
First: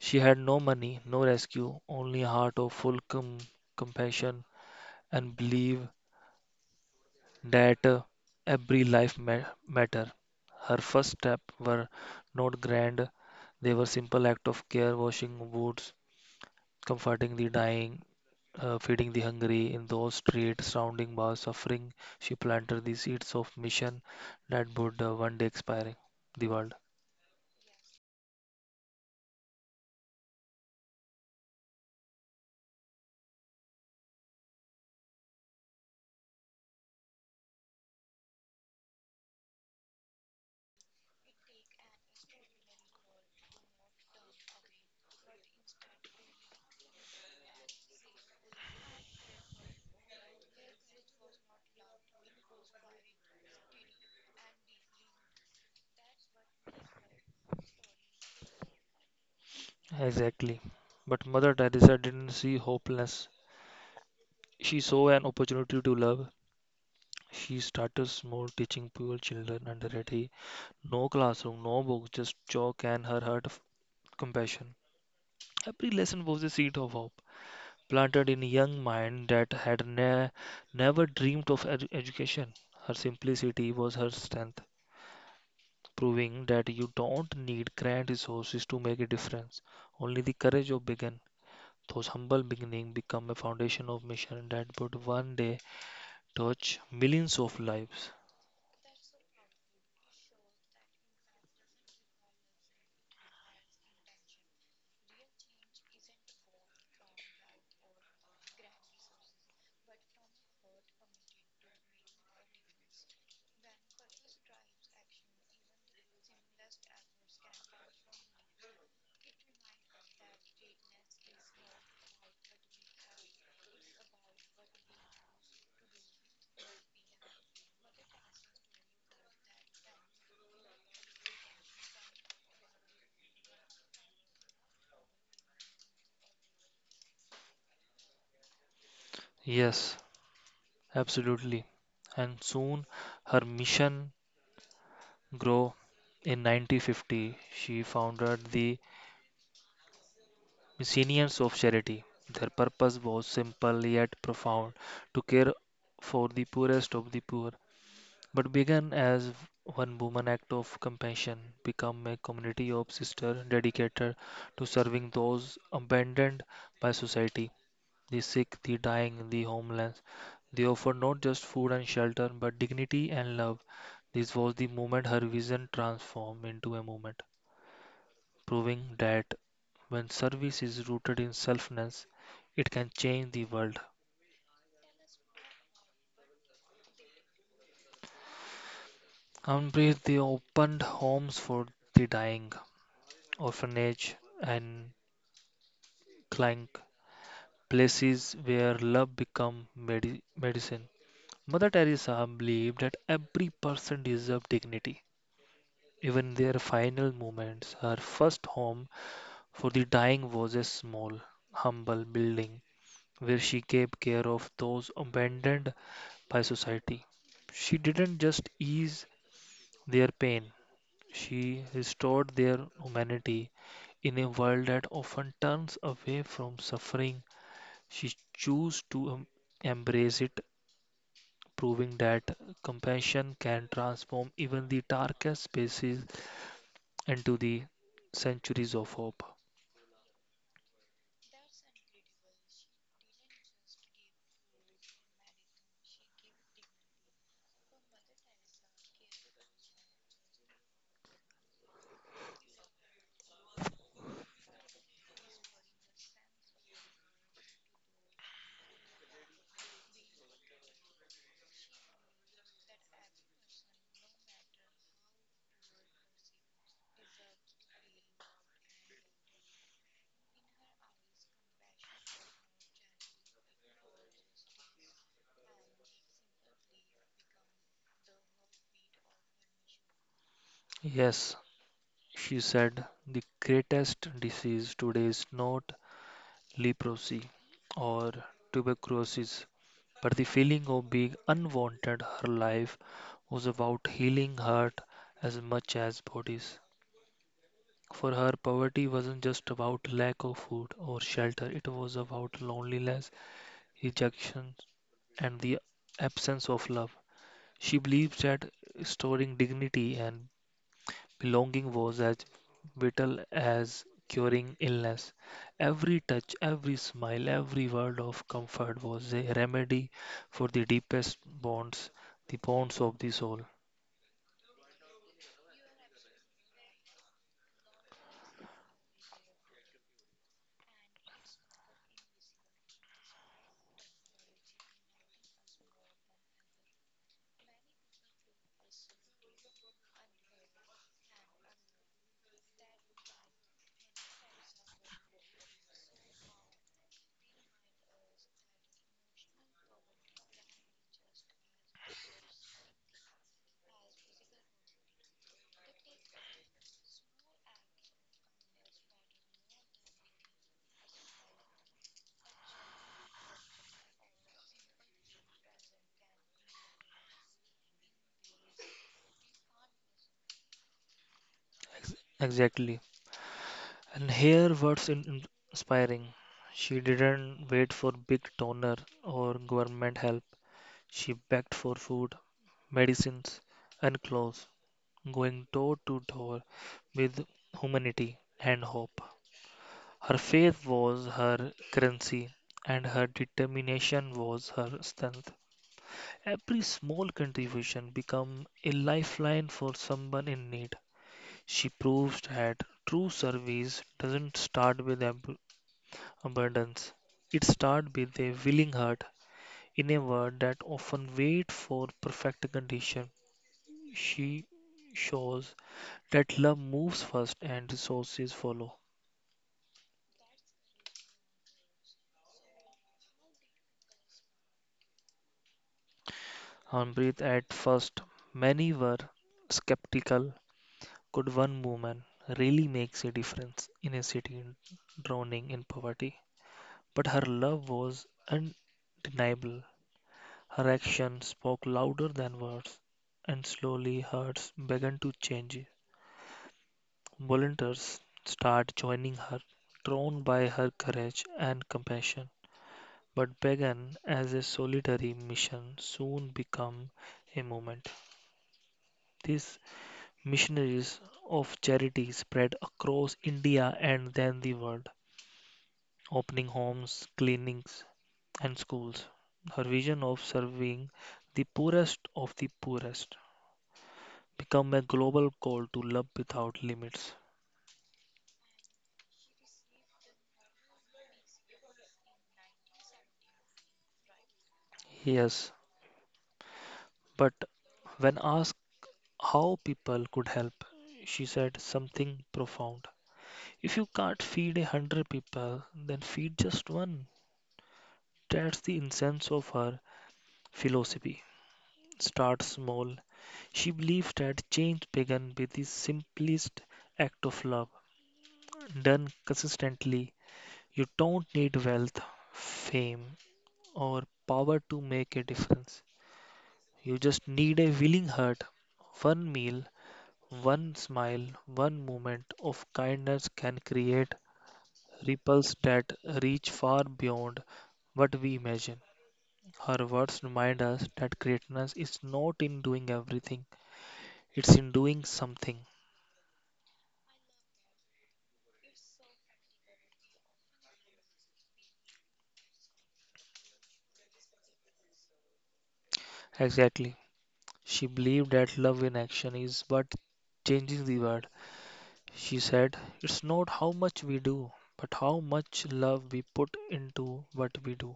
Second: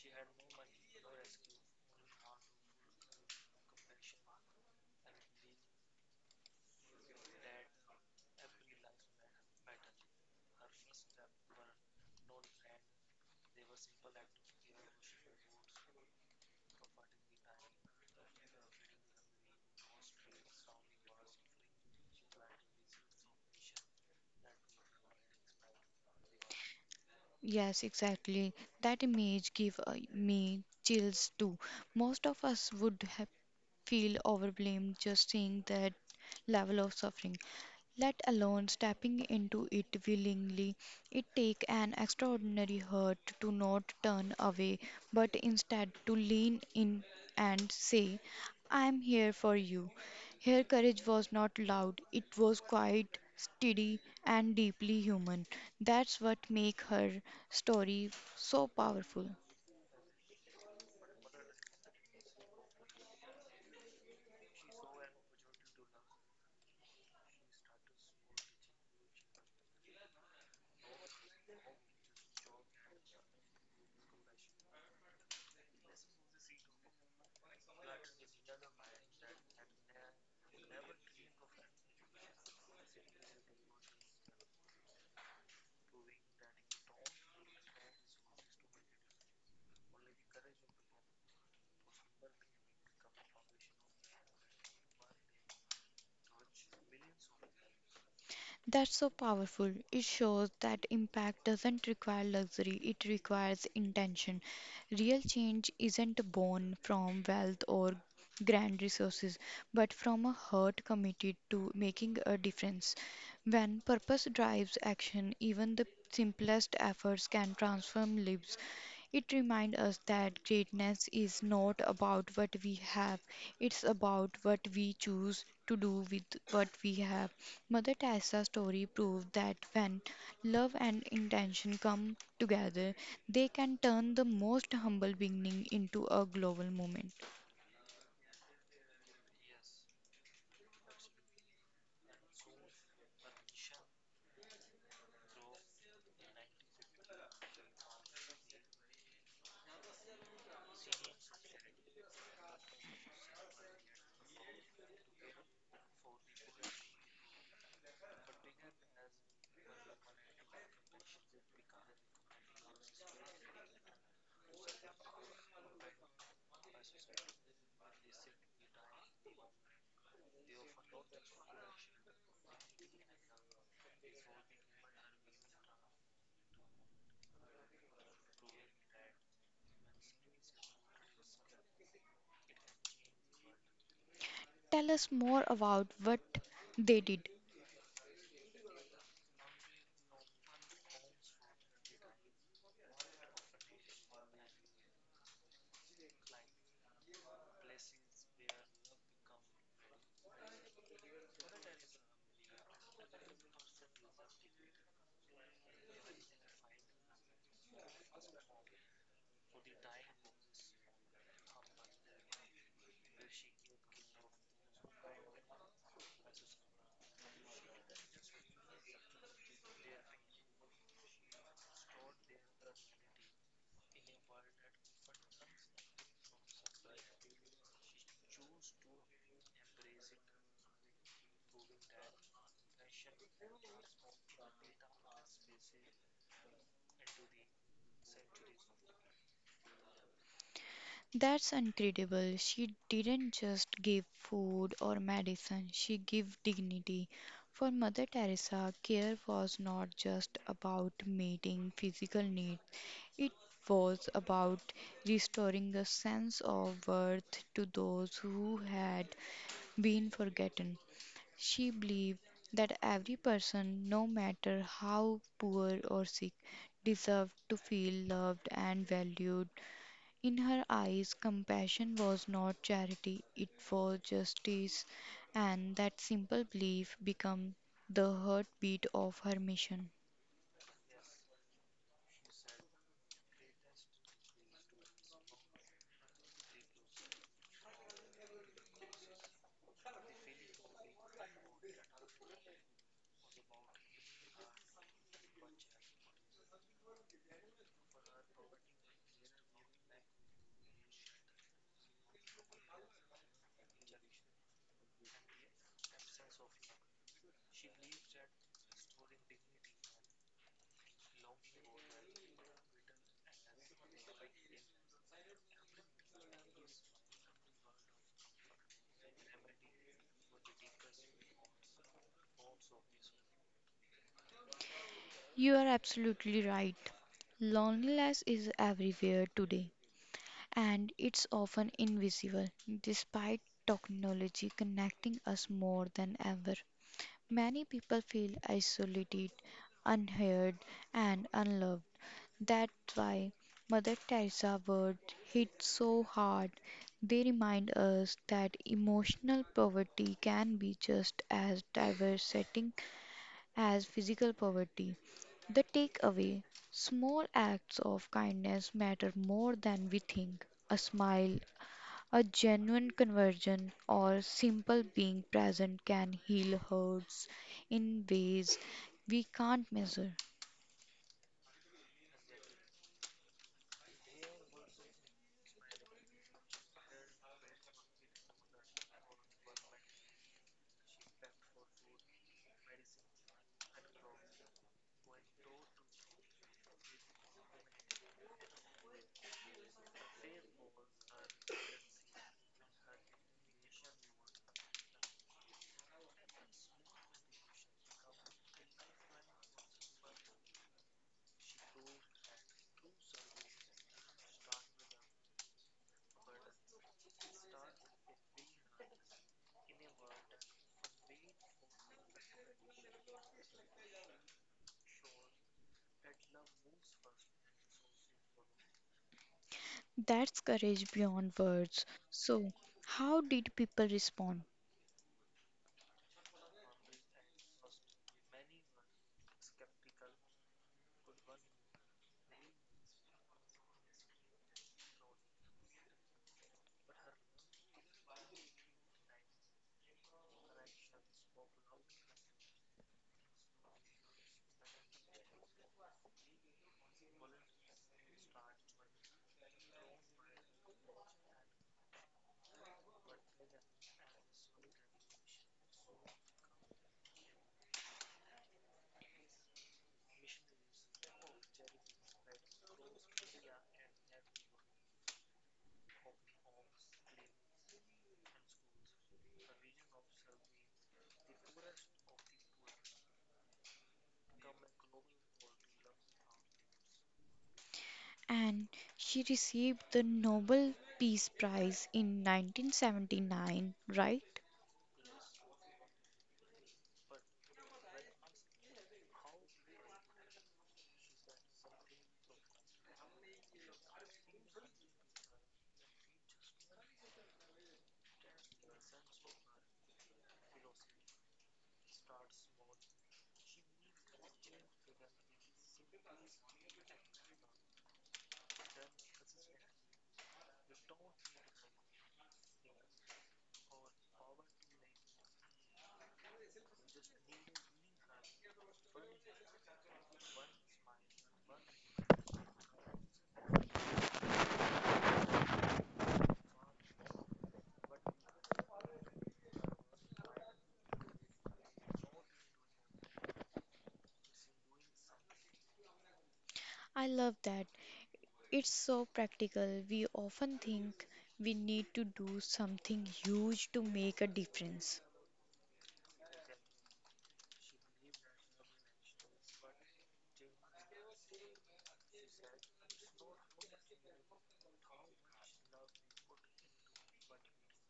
S2: She had no money, no rescue, only a heart of full compassion and belief that every life matter. Her first steps were not grand; they were simple act of care, washing wounds, comforting the dying, feeding the hungry. In those streets surrounding by suffering, she planted the seeds of mission that would one day expire the world.
S1: Yes, exactly. That image gave me chills too. Most of us would have feel overwhelmed just seeing that level of suffering, let alone stepping into it willingly. It takes an extraordinary heart to not turn away, but instead to lean in and say, I am here for you. Her courage was not loud, it was quiet, steady, and deeply human. That's what makes her story so powerful.
S2: Exactly. But Mother Teresa didn't see hopelessness. She saw an opportunity to love. She started small, teaching poor children under. No classroom, no books, just chalk and her heart of compassion. Every lesson was a seed of hope, planted in a young mind that had never dreamed of education. Her simplicity was her strength, proving that you don't need grand resources to make a difference. Only the courage of begin. Those humble beginnings become a foundation of mission that would one day touch millions of lives.
S1: That's so powerful. It shows that impact doesn't require luxury, it requires intention. Real change isn't born from wealth or grand resources, but from a heart committed to making a difference. When purpose drives action, even the simplest efforts can transform lives. It reminds us that greatness is not about what we have, it's about what we choose to do with what we have. Mother Teresa's story proved that when love and intention come together, they can turn the most humble beginning into a global movement.
S2: Yes, absolutely. And soon her mission grow. In 1950, she founded the Missionaries of Charity. Their purpose was simple yet profound to care for the poorest of the poor, but began as one woman act of compassion, become a community of sisters dedicated to serving those abandoned by society, the sick, the dying, the homeless. They offer not just food and shelter, but dignity and love. This was the moment her vision transformed into a movement, proving that when service is rooted in selfness, it can change the world.
S1: Tell us more about what they did.
S2: Unbreathe they opened homes for the dying, orphanage and clank, places where love become medicine. Mother Teresa believed that every person deserved dignity. Even in their final moments, her first home for the dying was a small, humble building where she gave care of those abandoned by society. She didn't just ease their pain, she restored their humanity. In a world that often turns away from suffering, she chose to embrace it, proving that compassion can transform even the darkest spaces into the centuries of hope.
S1: That's incredible. She didn't just give food or medicine, she gave dignity. For Mother Teresa, care was not just about meeting physical needs, it was about restoring a sense of worth to those who had been forgotten. She believed that every person, no matter how poor or sick, deserved to feel loved and valued. In her eyes, compassion was not charity, it was justice, and that simple belief became the heartbeat of her mission.
S2: Yes, she said, the greatest disease today is not leprosy or tuberculosis, but the feeling of being unwanted, her life was about healing heart as much as bodies. For her, poverty wasn't just about lack of food or shelter, it was about loneliness, rejection, and the absence of love. She believes that restoring dignity and belonging was as vital as curing illness. Every touch, every smile, every word of comfort was a remedy for the deepest bonds, the bonds of the soul.
S1: You are absolutely right. Loneliness is everywhere today, and it's often invisible, despite technology connecting us more than ever. Many people feel isolated, unheard, and unloved. That's why Mother Teresa's words hit so hard. They remind us that emotional poverty can be just as devastating as physical poverty. The takeaway: small acts of kindness matter more than we think. A smile, a genuine conversion or simple being present can heal hurts in ways we can't measure.
S2: Exactly. And here words inspiring. She didn't wait for big donor or government help. She begged for food, medicines, and clothes, going door to door with humanity and hope. Her faith was her currency, and her determination was her strength. Every small contribution became a lifeline for someone in need. She proved that true service doesn't start with abundance, it starts with a willing heart. In a world that often waits for perfect condition, she shows that love moves first and resources follow.
S1: That's courage beyond words. So, how did people respond?
S2: Hornbreath at first, many were skeptical. Could one woman really make a difference in a city drowning in poverty? But her love was undeniable. Her action spoke louder than words, and slowly hearts began to change. Volunteers started joining her, drawn by her courage and compassion. But began as a solitary mission soon became a movement. This Missionaries of charity spread across India and then the world, opening homes, clinics, and schools. Her vision of serving the poorest of the poorest became a global call to love without limits.
S1: And she received the Nobel Peace Prize in 1979, right?
S2: Yes, but when asked how people could help, she said something profound. If you can't feed a hundred people, then feed just one. That's the essence of her philosophy. Start small. She believes that change begins with the simplest act of love. Done consistently, you don't need wealth, fame, or power to make a difference. You just need a willing heart. One meal, one smile, one moment of kindness can create ripples that reach far beyond what we imagine. Her words remind us that greatness is not in doing everything, it's in doing something.
S1: I love that. It's so practical. We often think we need to do something huge to make a difference.
S2: Exactly. She believed that love in action is what changes the world. She said, it's not how much we do, but how much love we put into what we do.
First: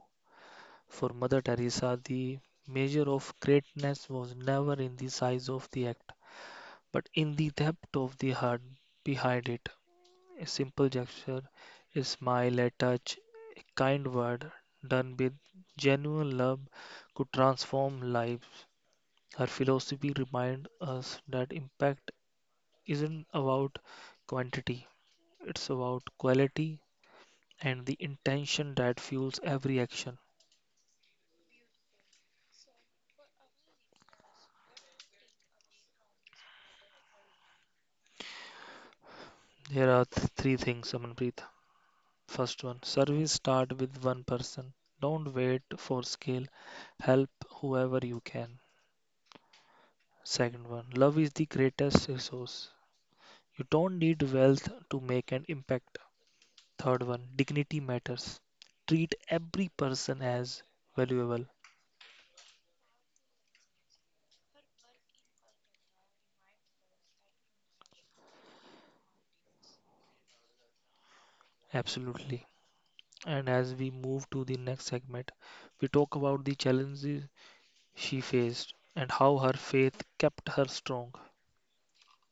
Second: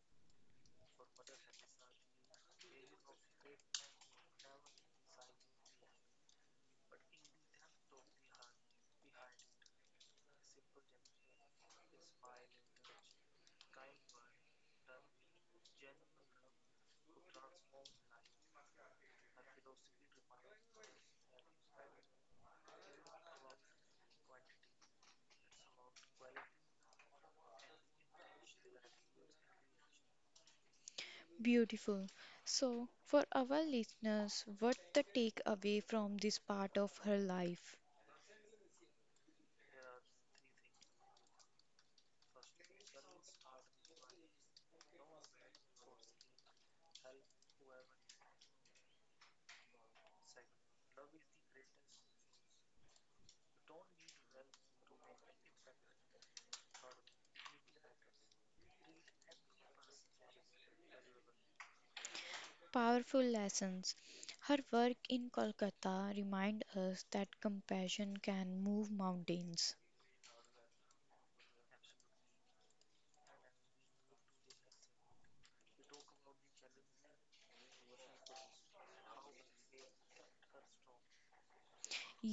S2: For Mother Teresa, the measure of greatness was never in the size of the act, but in the depth of the heart behind it. A simple gesture, a smile, a touch, a kind word done with genuine love could transform lives. Her philosophy reminds us that impact isn't about quantity, it's about quality and the intention that fuels every action.
S1: Beautiful. So, for our listeners, what the takeaway from this part of her life?
S2: Here are three things, Amanpreet. First one, service start with one person. Don't wait for scale. Help whoever you can. Second one, love is the greatest resource. You don't need wealth to make an impact. Third one, dignity matters. Treat every person as valuable.
S1: Powerful lessons. Her work in Kolkata remind us that compassion can move mountains.
S2: Absolutely. And as we move to the next segment, we talk about the challenges she faced and how her faith kept her strong.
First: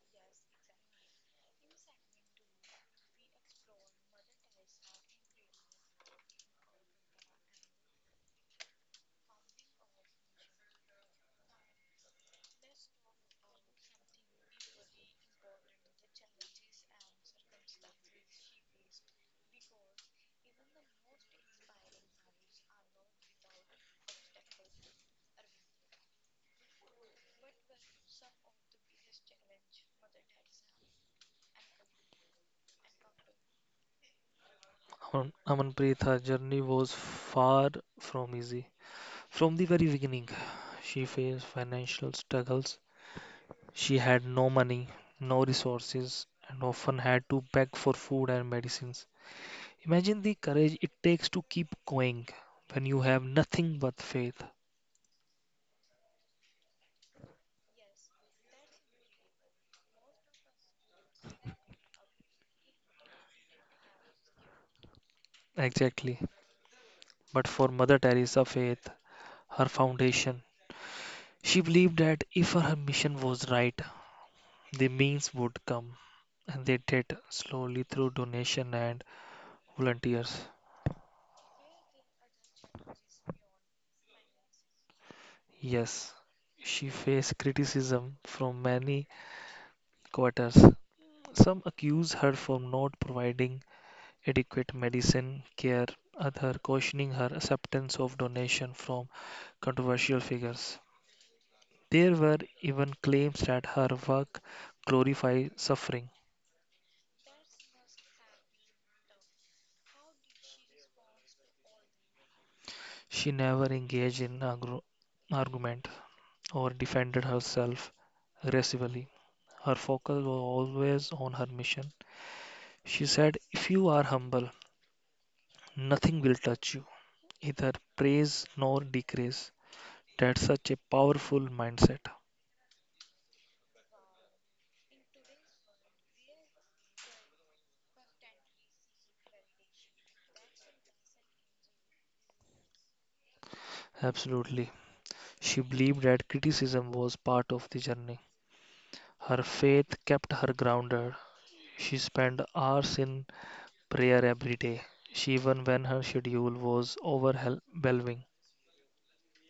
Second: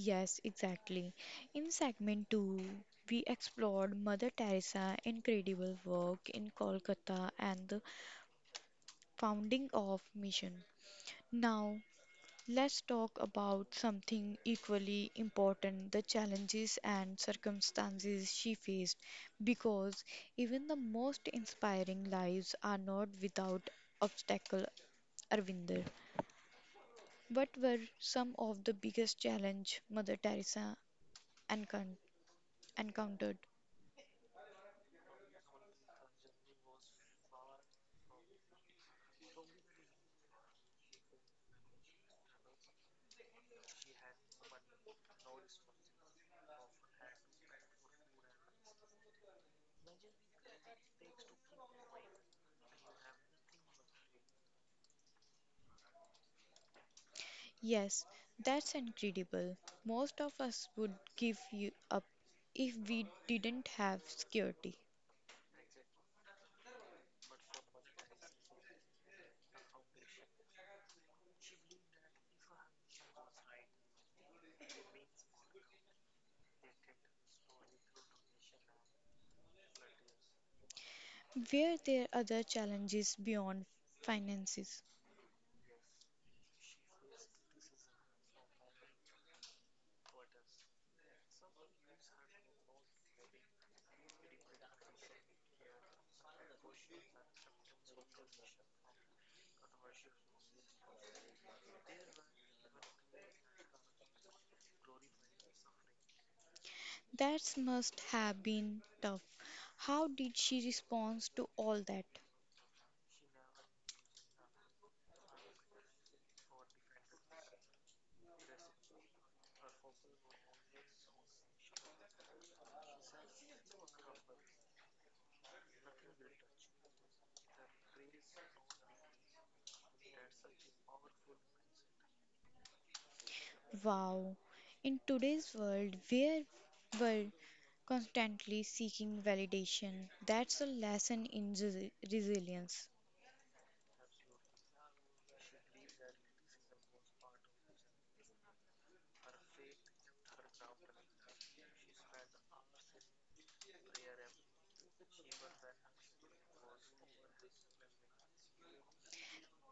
S1: Yes, exactly. In segment 2, we explored Mother Teresa's incredible work in Kolkata and the founding of mission. Now, let's talk about something equally important: the challenges and circumstances she faced. Because even the most inspiring lives are not without obstacle, Arvinder. What were some of the biggest challenge Mother Teresa encon- encountered?
S2: Amanpreet, her journey was far from easy. From the very beginning, she faced financial struggles. She had no money, no resources, and often had to beg for food and medicines. Imagine the courage it takes to keep going when you have nothing but faith.
S1: Yes, that's incredible. Most of us would give you up if we didn't have security.
S2: Exactly. But for Mother Teresa, faith, her foundation. She believed that if her mission was right, the means would come, and they did, slowly through donation and volunteers.
S1: Were there other challenges beyond finances?
S2: Yes, she faced criticism from many quarters. Some accused her for not providing adequate medicine care, others questioning her acceptance of donation from controversial figures. There were even claims that her work glorified suffering.
S1: That must have been tough. How did she respond to all that?
S2: She never engaged in argument or defended herself aggressively. Her focus was always on her mission. She said, if you are humble, nothing will touch you, either praise nor decrease. That's such a powerful mindset.
S1: Wow. In today's world, where we're constantly seeking validation, that's a lesson in resilience.
S2: Absolutely. She believed that criticism was part of the journey. Her faith kept her grounded. She spent hours in prayer every day, she even when her schedule was overwhelming.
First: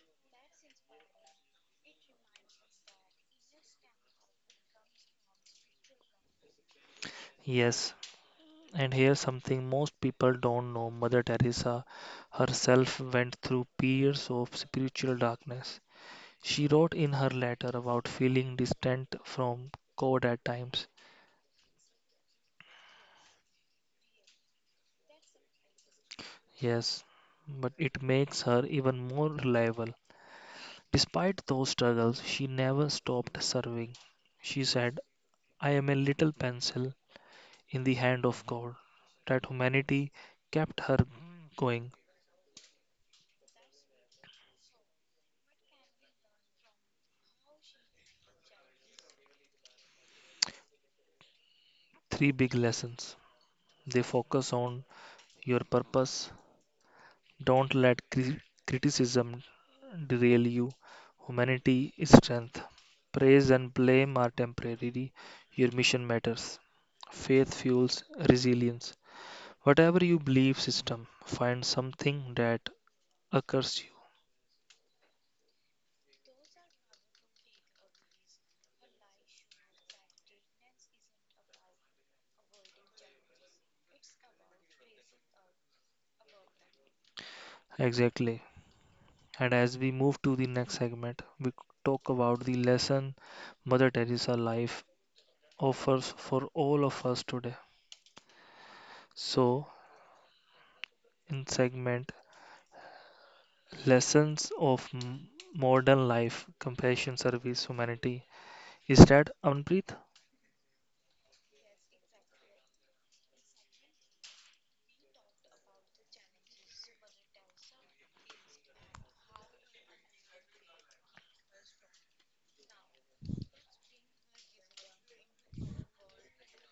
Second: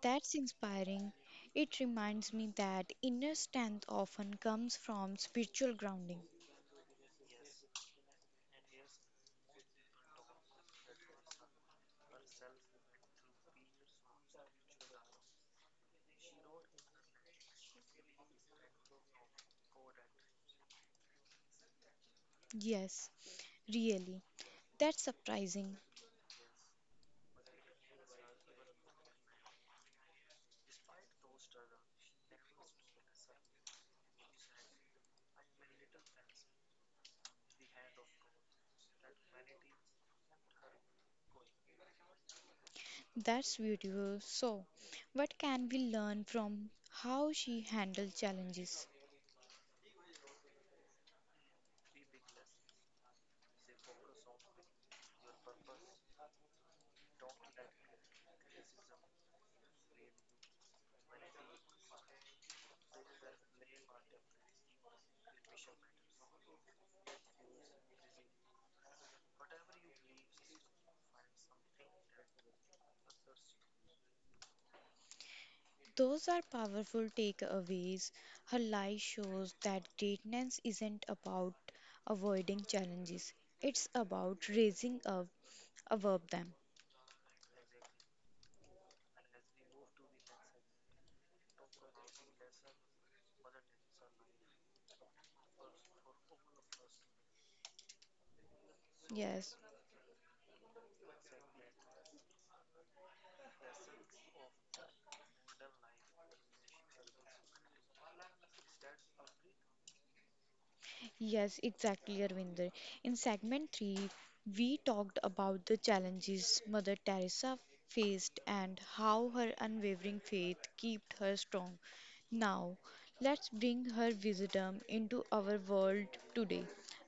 S1: That's inspiring. It reminds me that inner strength often comes from spiritual grounding.
S2: Yes, and here's something most people don't know. Mother Teresa herself went through periods of spiritual darkness. She wrote in her letter about feeling distant from God at times.
S1: Yes, really. That's surprising.
S2: Yes, but it makes her even more reliable. Despite those struggles, she never stopped serving. She said, I am a little pencil in the hand of God. That humanity kept her going.
S1: That's beautiful. So, what can we learn from how she handled challenges?
S2: Three big lessons. They focus on your purpose. Don't let criticism derail you. Humanity is strength. Praise and blame are temporary. Your mission matters. Faith fuels resilience. Whatever you believe system, find something that occurs you.
S1: Those are powerful takeaways. Her life shows that greatness isn't about avoiding challenges, it's about raising up above them.
S2: Exactly. And as we move to the next segment, we talk about the lesson Mother Teresa life offers for all of us today.
S1: Yes.
S2: So, in segment lessons of modern life, compassion, service, humanity. Is that Anpreet?
S1: Yes, exactly, Arvinder. In segment 3, we talked about the challenges Mother Teresa faced and how her unwavering faith kept her strong. Now, let's bring her wisdom into our world today.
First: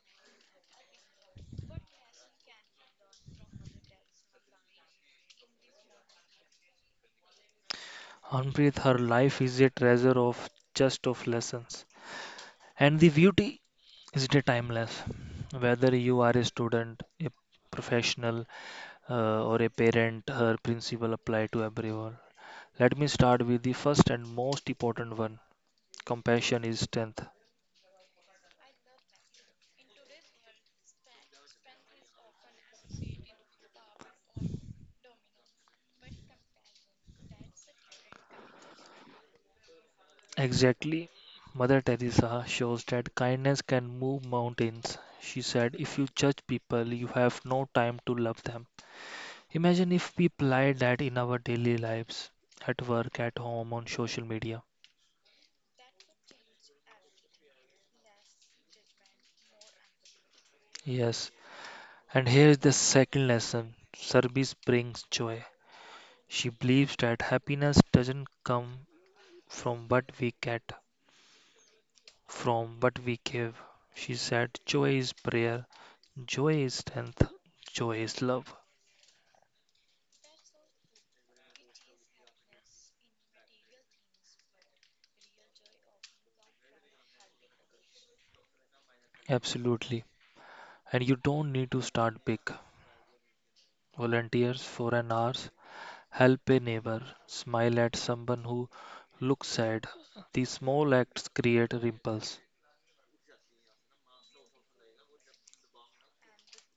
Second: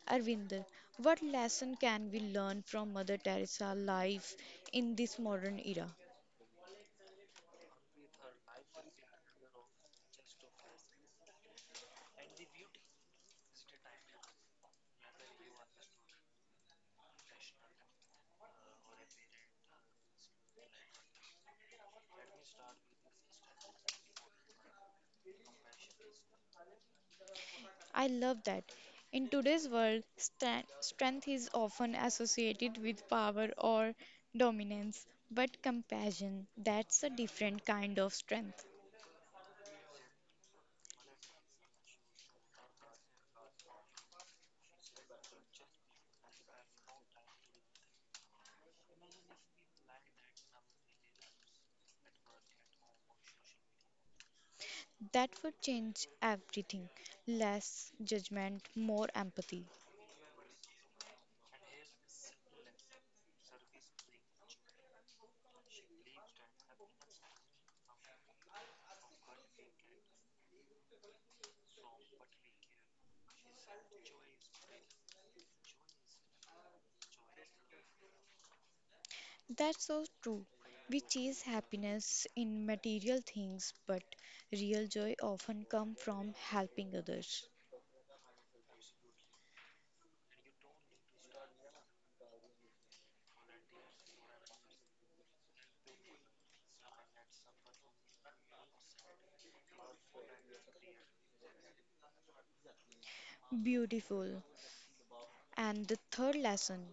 S1: Arvinder, what lesson can we learn from Mother Teresa life in this modern era?
S2: Anpreet, her life is a treasure of just of lessons. And the beauty is the timeless. Whether you are a student, a professional, or a parent, her principle apply to everyone. Let me start with the first and most important one. Compassion is strength.
S1: I love that. In today's world, strength is often associated with power or dominance, but compassion, that's a different kind of strength.
S2: Exactly. Mother Teresa shows that kindness can move mountains. She said, if you judge people, you have no time to love them. Imagine if we apply that in our daily lives, at work, at home, on social media.
S1: That would change everything. Less judgment, more empathy.
S2: Yes, and here is the second lesson service brings joy. She believes that happiness doesn't come from what we get, from what we give. She said, joy is prayer, joy is strength, joy is love.
S1: That's so true. We chase happiness in material things, but real joy often comes from helping others.
S2: Absolutely. And you don't need to start big. Volunteers for an hour, help a neighbor, smile at someone who looks sad. These small acts create ripples.
S1: Beautiful. And the third lesson.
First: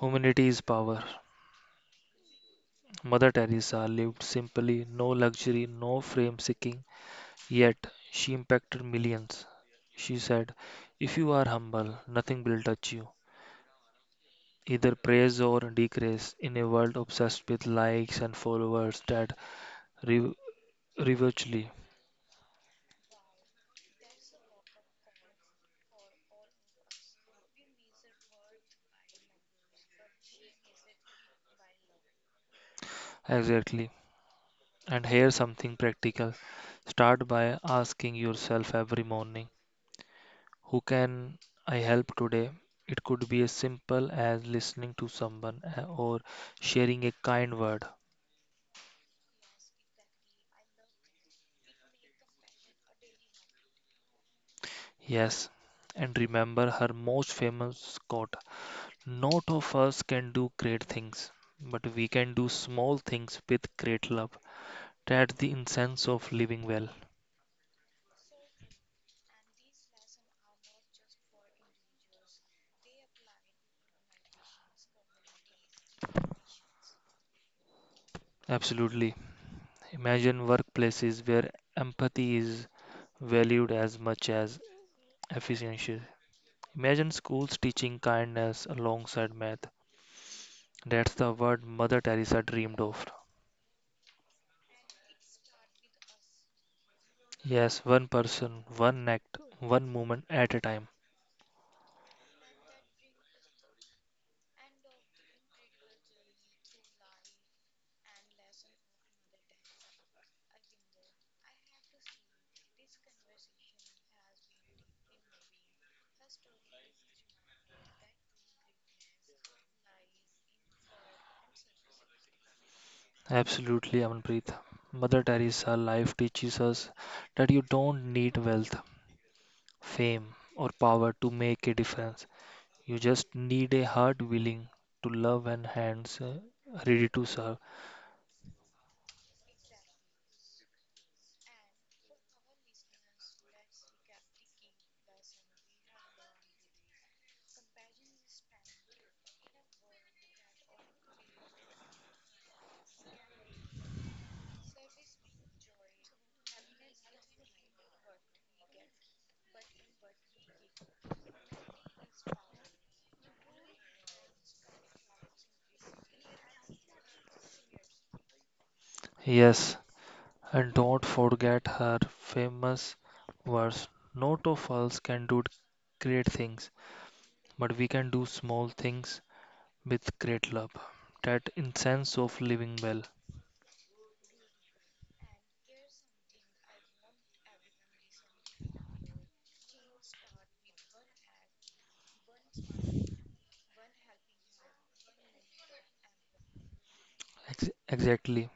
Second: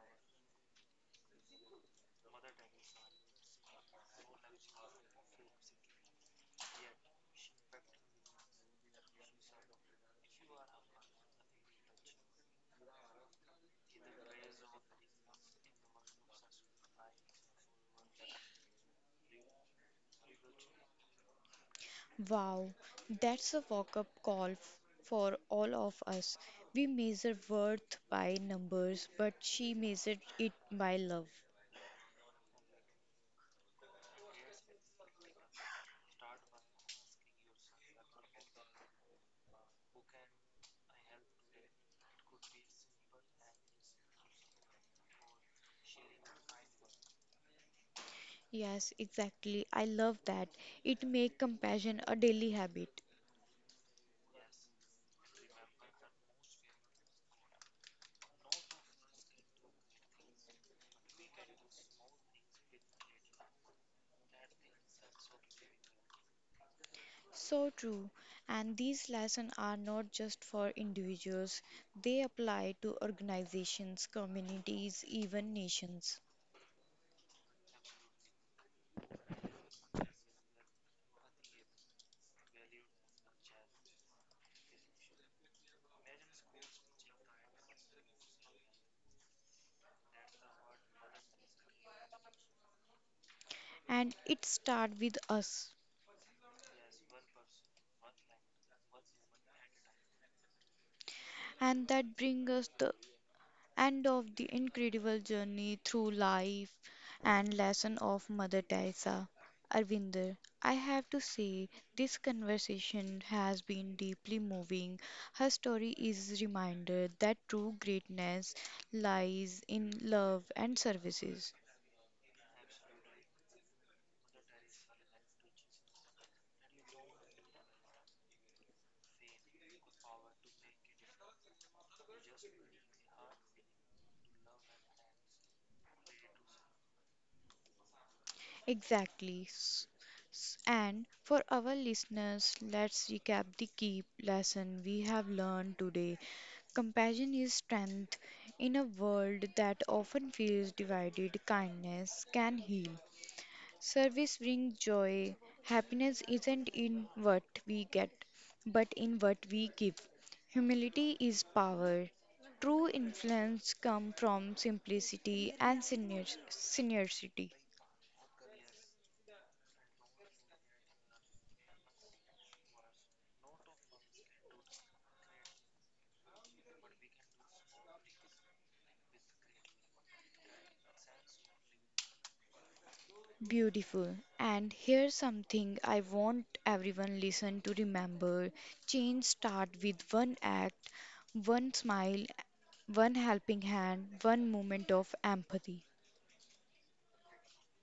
S2: Humanity is power. Mother Teresa lived simply, no luxury, no fame seeking, yet she impacted millions. She said, if you are humble, nothing will touch you. Either praise or decrease in a world obsessed with likes and followers that re- reversely.
S1: Wow, that's a wake-up call for all of us. We measure worth by numbers, but she measured it by love.
S2: Exactly. And here's something practical. Start by asking yourself every morning, who can I help today? It could be as simple as listening to someone or sharing a kind word.
S1: Yes, exactly. I love that. It make compassion a daily habit.
S2: Yes, and remember her most famous quote: not of us can do great things, but we can do small things with great love. That's the essence of living well.
S1: So true. And these lessons are not just for individuals. They apply to organizations, communities, even nations.
S2: Absolutely. Imagine workplaces where empathy is valued as much as efficiency. Imagine schools teaching kindness alongside math. That's the word Mother Teresa dreamed of.
S1: And it starts with us.
S2: Yes, one person, one act, one moment at a time.
S1: And that brings us the and of the incredible journey through life and lesson of Mother Teresa. Arvinder, I have to say this conversation has been deeply moving. Her story is a reminder that true greatness lies in love and services.
S2: Absolutely, Amanpreet. Mother Teresa life teaches us that you don't need wealth, fame, or power to make a difference. You just need a heart willing to love and hands ready to serve.
S1: Exactly. And for our listeners, let's recap the key lesson we have learned today. Compassion is strength. In a world that often feels divided, kindness can heal. Service brings joy. Happiness isn't in what we get, but in what we give. Humility is power. True influence comes from simplicity and sincerity.
S2: Yes, and don't forget her famous verse: not of us can do great things, but we can do small things with great love. That sense of living well.
S1: Beautiful. And here's something I want everyone listen to remember. Change start with one act, one smile, one helping hand, one moment of empathy.
S2: Exactly.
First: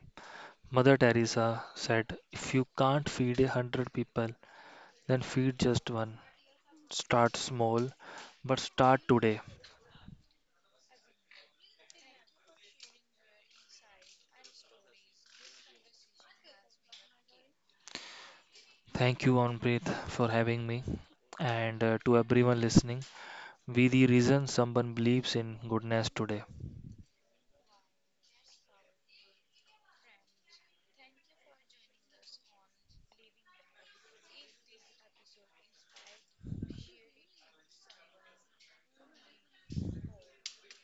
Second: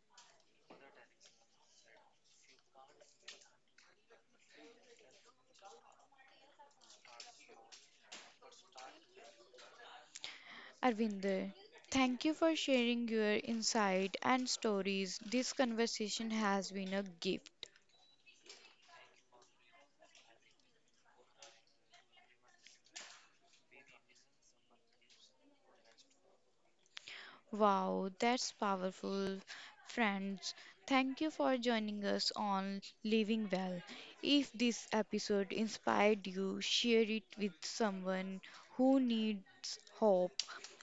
S2: Mother Teresa said, if you can't feed a hundred people, then feed just one. Start small, but start today.
S1: Arvinder, thank you for sharing your insight and stories. This conversation has been a gift.
S2: Thank you, Onpreet, for having me. And to everyone listening, be the reason someone believes in goodness today.
S1: Wow, that's powerful. Friends, thank you for joining us on Living Well. If this episode inspired you, share it with someone who needs hope.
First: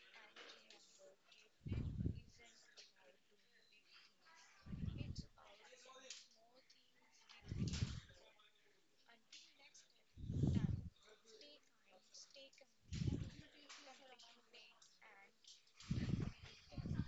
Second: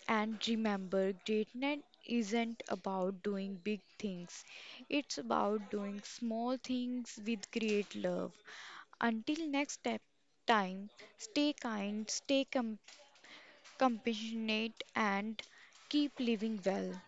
S1: And remember, greatness isn't about doing big things, it's about doing small things with great love. Until next step, time, stay kind, stay compassionate, and keep living well.